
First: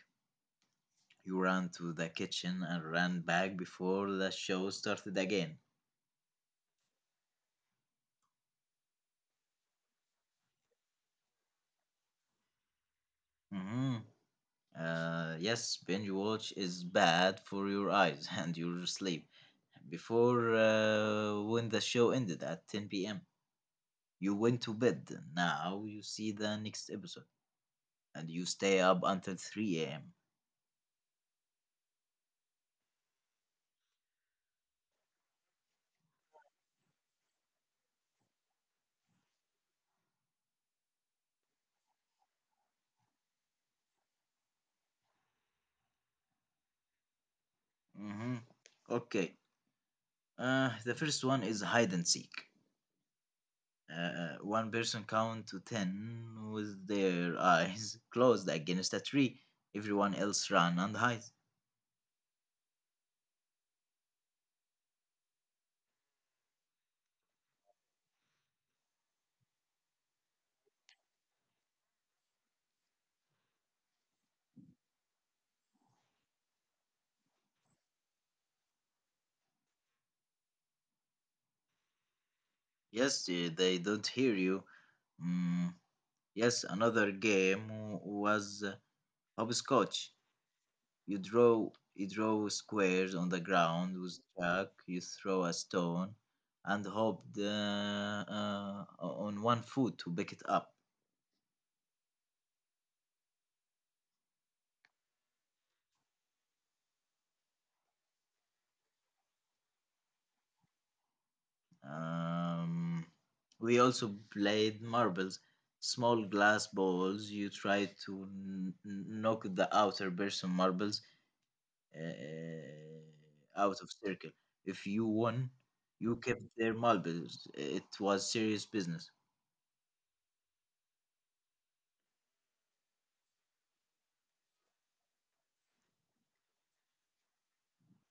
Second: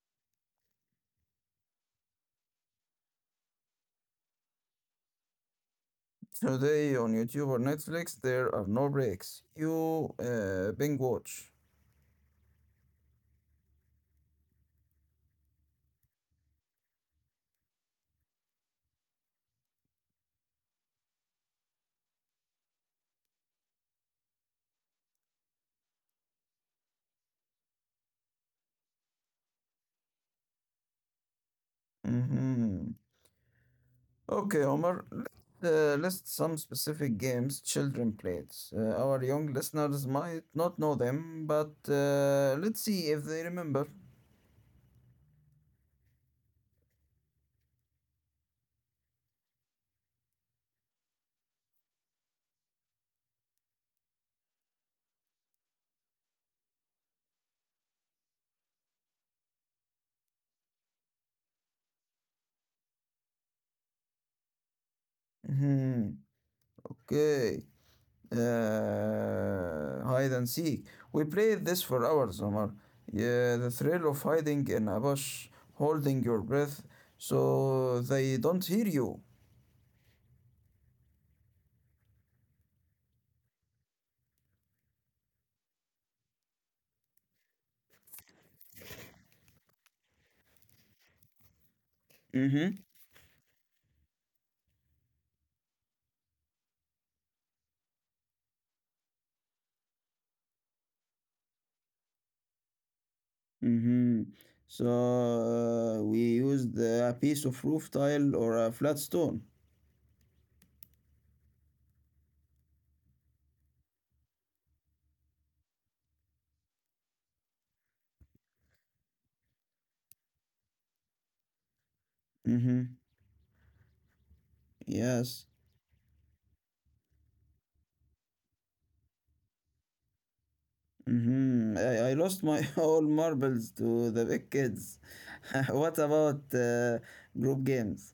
S2: You ran to the kitchen and ran back before the show started again.
S1: Today on YouTube or Netflix, there are no breaks. You binge watch.
S2: hmm yes, binge watch is bad for your eyes [laughs] and your sleep. Before, when the show ended at 10 p.m., you went to bed. Now you see the next episode and you stay up until 3 a.m.
S1: Mm-hmm. Okay, Omar. Let's list some specific games children played. Our young listeners might not know them, but let's see if they remember.
S2: Hmm. Okay. The first one is hide and seek. One person count to ten with their eyes [laughs] closed against a tree. Everyone else run and hide.
S1: Mhm. Okay. Hide and seek. We played this for hours, Omar. Yeah, the thrill of hiding in a bush, holding your breath so they don't hear you.
S2: Yes, they don't hear you. Mm, yes, another game was hopscotch. You draw
S1: Mm-hmm.
S2: squares on the ground with chalk. You throw a stone and hope the, on one foot to pick it up.
S1: Mm-hmm. So, we used a piece of roof tile or a flat stone.
S2: Um, we also played marbles, small glass balls. You try to knock the outer person marbles
S1: Mm-hmm.
S2: out of circle. If you
S1: Yes.
S2: won, you kept their marbles. It was serious business.
S1: Mm-hmm. I lost my [laughs] all marbles to the big kids. [laughs] What about group games?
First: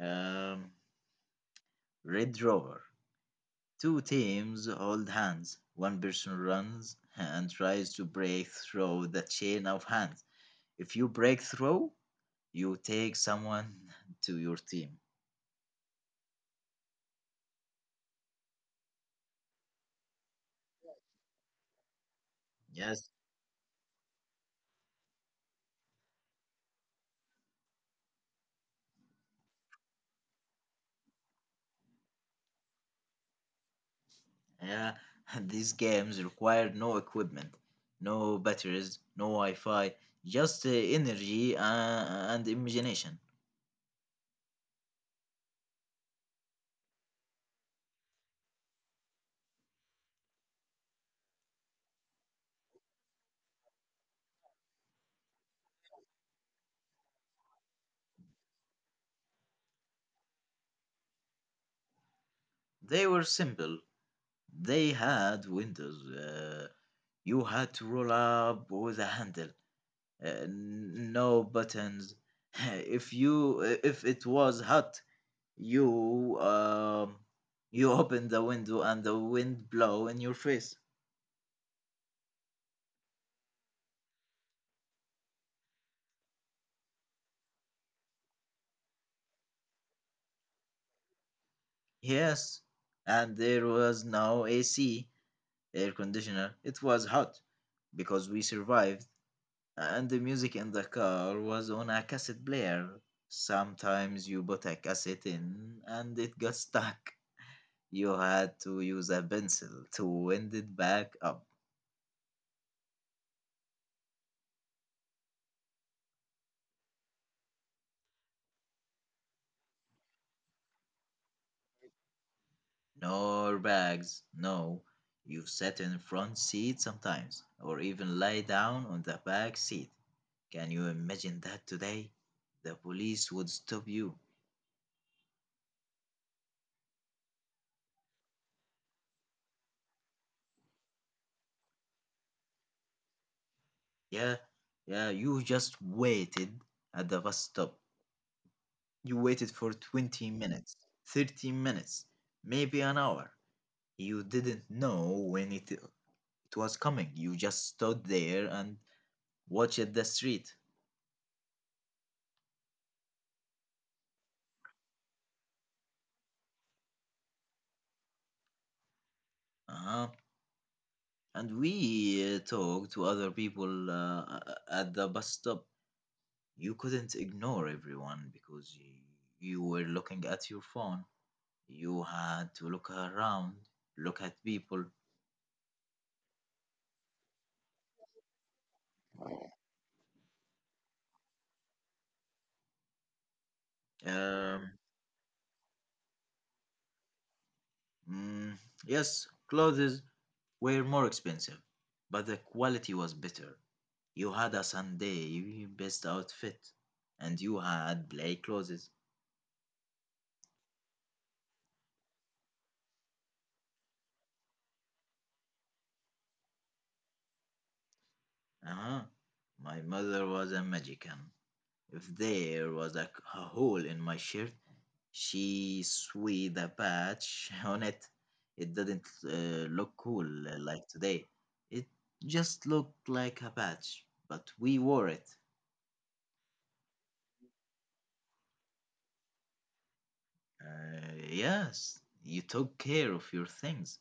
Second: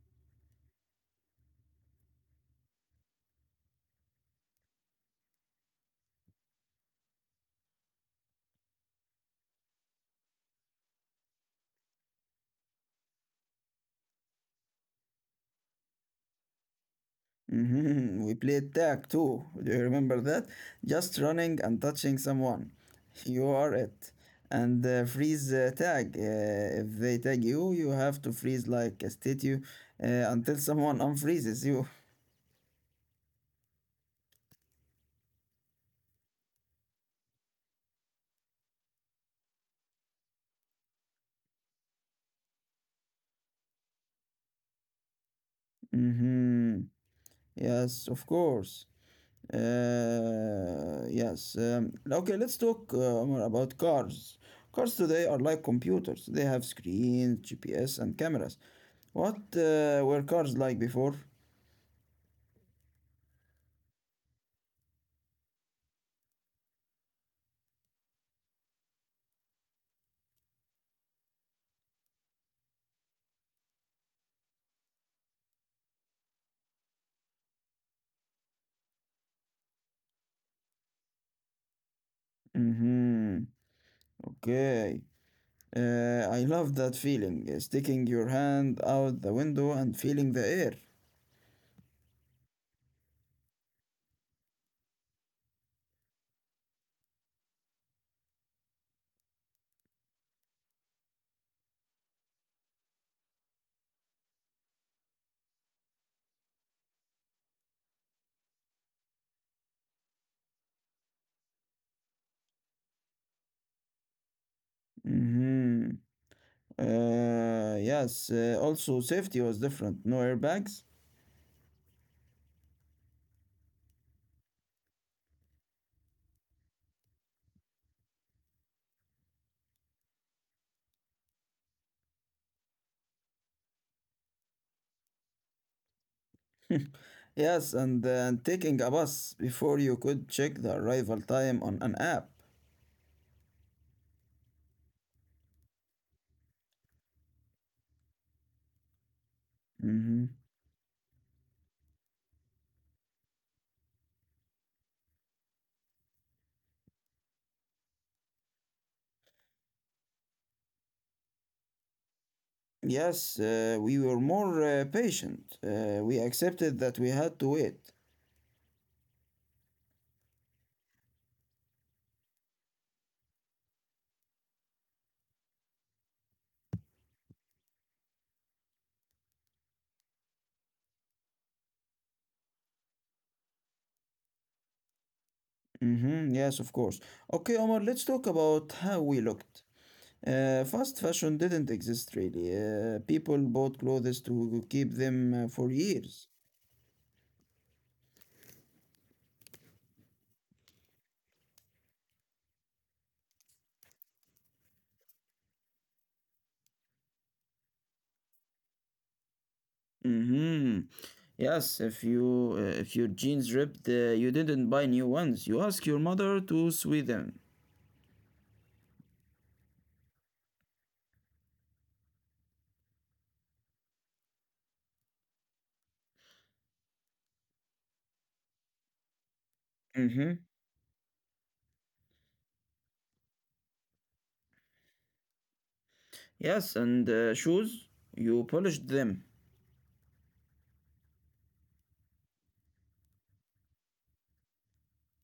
S2: Um, Red Rover. Two teams hold hands. One person runs and tries to break through the chain of hands. If you break through, you take someone [laughs] to your team.
S1: Mm-hmm. We played tag too. Do you remember that? Just running and touching someone.
S2: Yes,
S1: You are it. And freeze tag. If they tag you, you have to freeze like a statue until someone unfreezes you.
S2: yeah. [laughs] These games require no equipment, no batteries, no Wi Fi, just energy and imagination.
S1: Mm-hmm. Yes, of course. Yes. Okay, let's talk more about cars. Cars today are like computers. They have screens, GPS, and cameras. What were cars like before?
S2: They were simple. They had windows. You had to roll up with a handle. No buttons. [laughs] If you if it was hot, you um you [laughs] opened the window and the wind blow in your face.
S1: Mm-hmm. Okay. I love that feeling, sticking your hand out the window and feeling the air.
S2: Yes, and there was no AC air conditioner. It was hot because we survived, and the music in the car was on a cassette player. Sometimes you put a cassette in and it got stuck. You had to use a pencil to wind it back up.
S1: Mm-hmm. Yes. Also, safety was different. No airbags.
S2: No bags, no. You sat in front seat sometimes, or even lay down on the back seat. Can you imagine that today? The police would stop you.
S1: [laughs] Yes, and taking a bus before you could check the arrival time on an app.
S2: Yeah, yeah, you just waited at the bus stop. You waited for
S1: Mhm.
S2: 20 minutes, 30 minutes, maybe an hour. You didn't know when it was coming. You just stood there and watched the street.
S1: Yes, we were more patient. We accepted that we had to wait.
S2: Uh-huh. And we talked to other people at the bus stop. You couldn't ignore everyone because you were looking at your phone. You had to look around, look at people.
S1: Mhm. Yes, of course. Okay, Omar, let's talk about how we looked. Fast fashion didn't exist really. People bought clothes to
S2: Um,
S1: keep them for years.
S2: Mm, yes, clothes were more expensive, but the quality was better. You had a Sunday best outfit, and you had black clothes.
S1: Hmm. Yes, if your jeans ripped, you didn't buy new ones. You ask your mother to sew them.
S2: Uh huh. My mother was a magician. If there was a hole in my shirt, she sewed a patch [laughs] on it. It didn't
S1: Mm-hmm.
S2: look cool like today. It just looked like a patch, but we wore it.
S1: Yes, and shoes, you polished them.
S2: Uh, yes, you took care of your things.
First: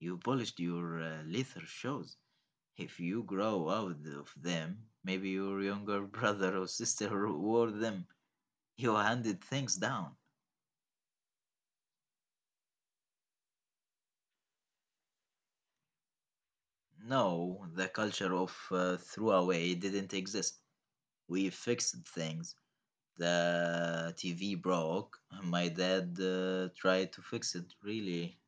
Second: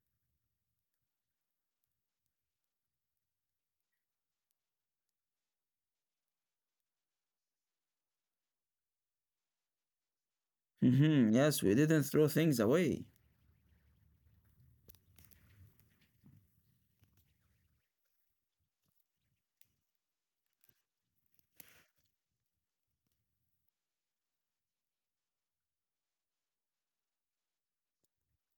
S2: You polished your leather shoes. If you grow out of them, maybe your younger [laughs] brother or sister wore them. You handed things down.
S1: Mm-hmm. Yes, we didn't throw things away.
S2: No, the culture of throwaway didn't exist. We fixed things. The TV broke. My dad tried to fix it, really.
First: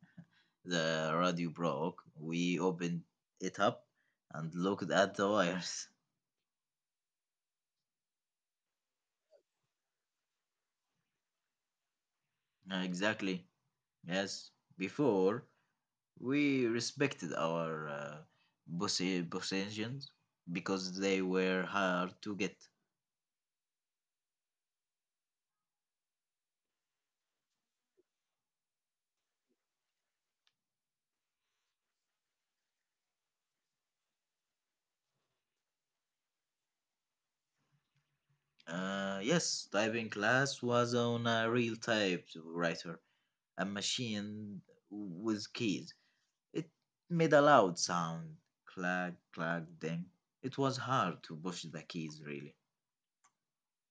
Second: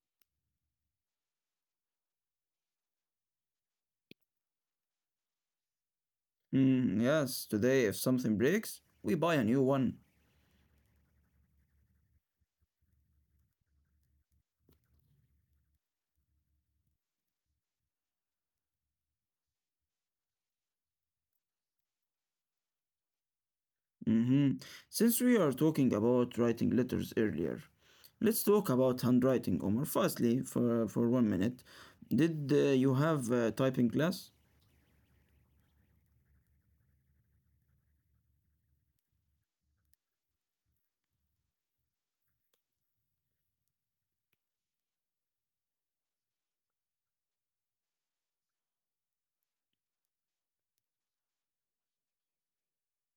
S2: The radio broke. We opened it up and looked at the wires. [laughs]
S1: Mm, yes, today if something breaks, we buy a new one.
S2: Exactly. Yes. Before, we respected our positions because they were hard to get.
S1: Mm-hmm. Since we are talking about writing letters earlier, let's talk about handwriting, Omar. Firstly, for 1 minute. Did you have typing class?
S2: Yes, typing class was on a real typewriter, a machine with keys. It made a loud sound clack, clack, ding. It was hard to push the keys, really.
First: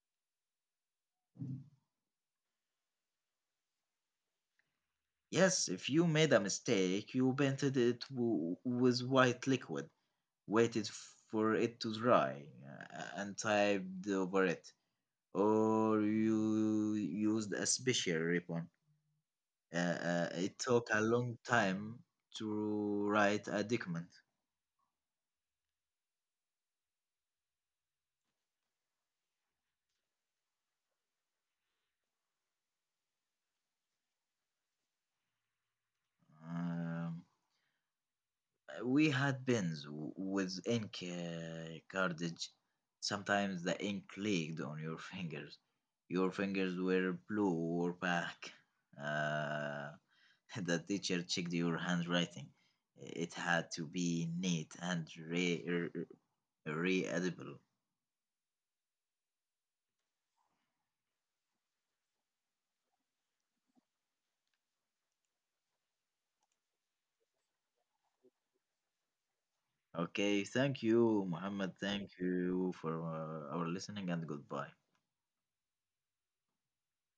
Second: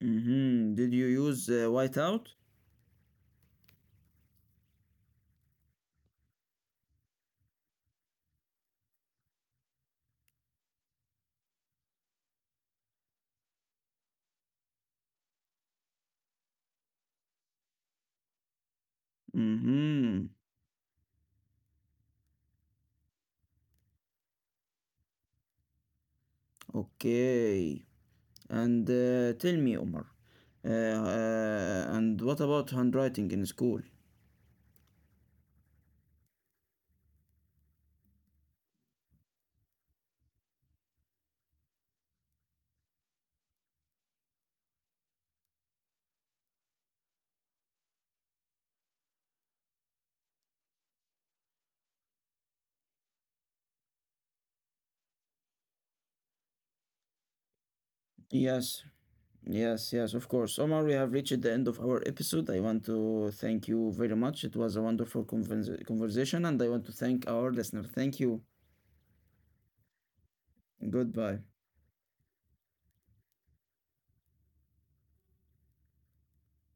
S1: Mm-hmm. Did you use whiteout?
S2: Yes, if you made a mistake, you painted it with white liquid, waited for it to dry, and typed over it. Or you used a special ribbon. It took
S1: Mm-hmm.
S2: a long time to write a document.
S1: Okay. And tell me, Omar. And what about handwriting in school?
S2: Um, we had pens with ink cartridge. Sometimes the ink leaked on your fingers. Your fingers were blue or black. Uh, [laughs] the teacher checked your handwriting. It had to be neat and readable.
S1: Yes, yes, yes, of course. Omar, we have reached the end of our episode. I want to thank you very much. It was a wonderful conversation, and I want to thank our listener. Thank you.
S2: Okay, thank you, Muhammad.
S1: Goodbye.
S2: Thank you for our listening and goodbye.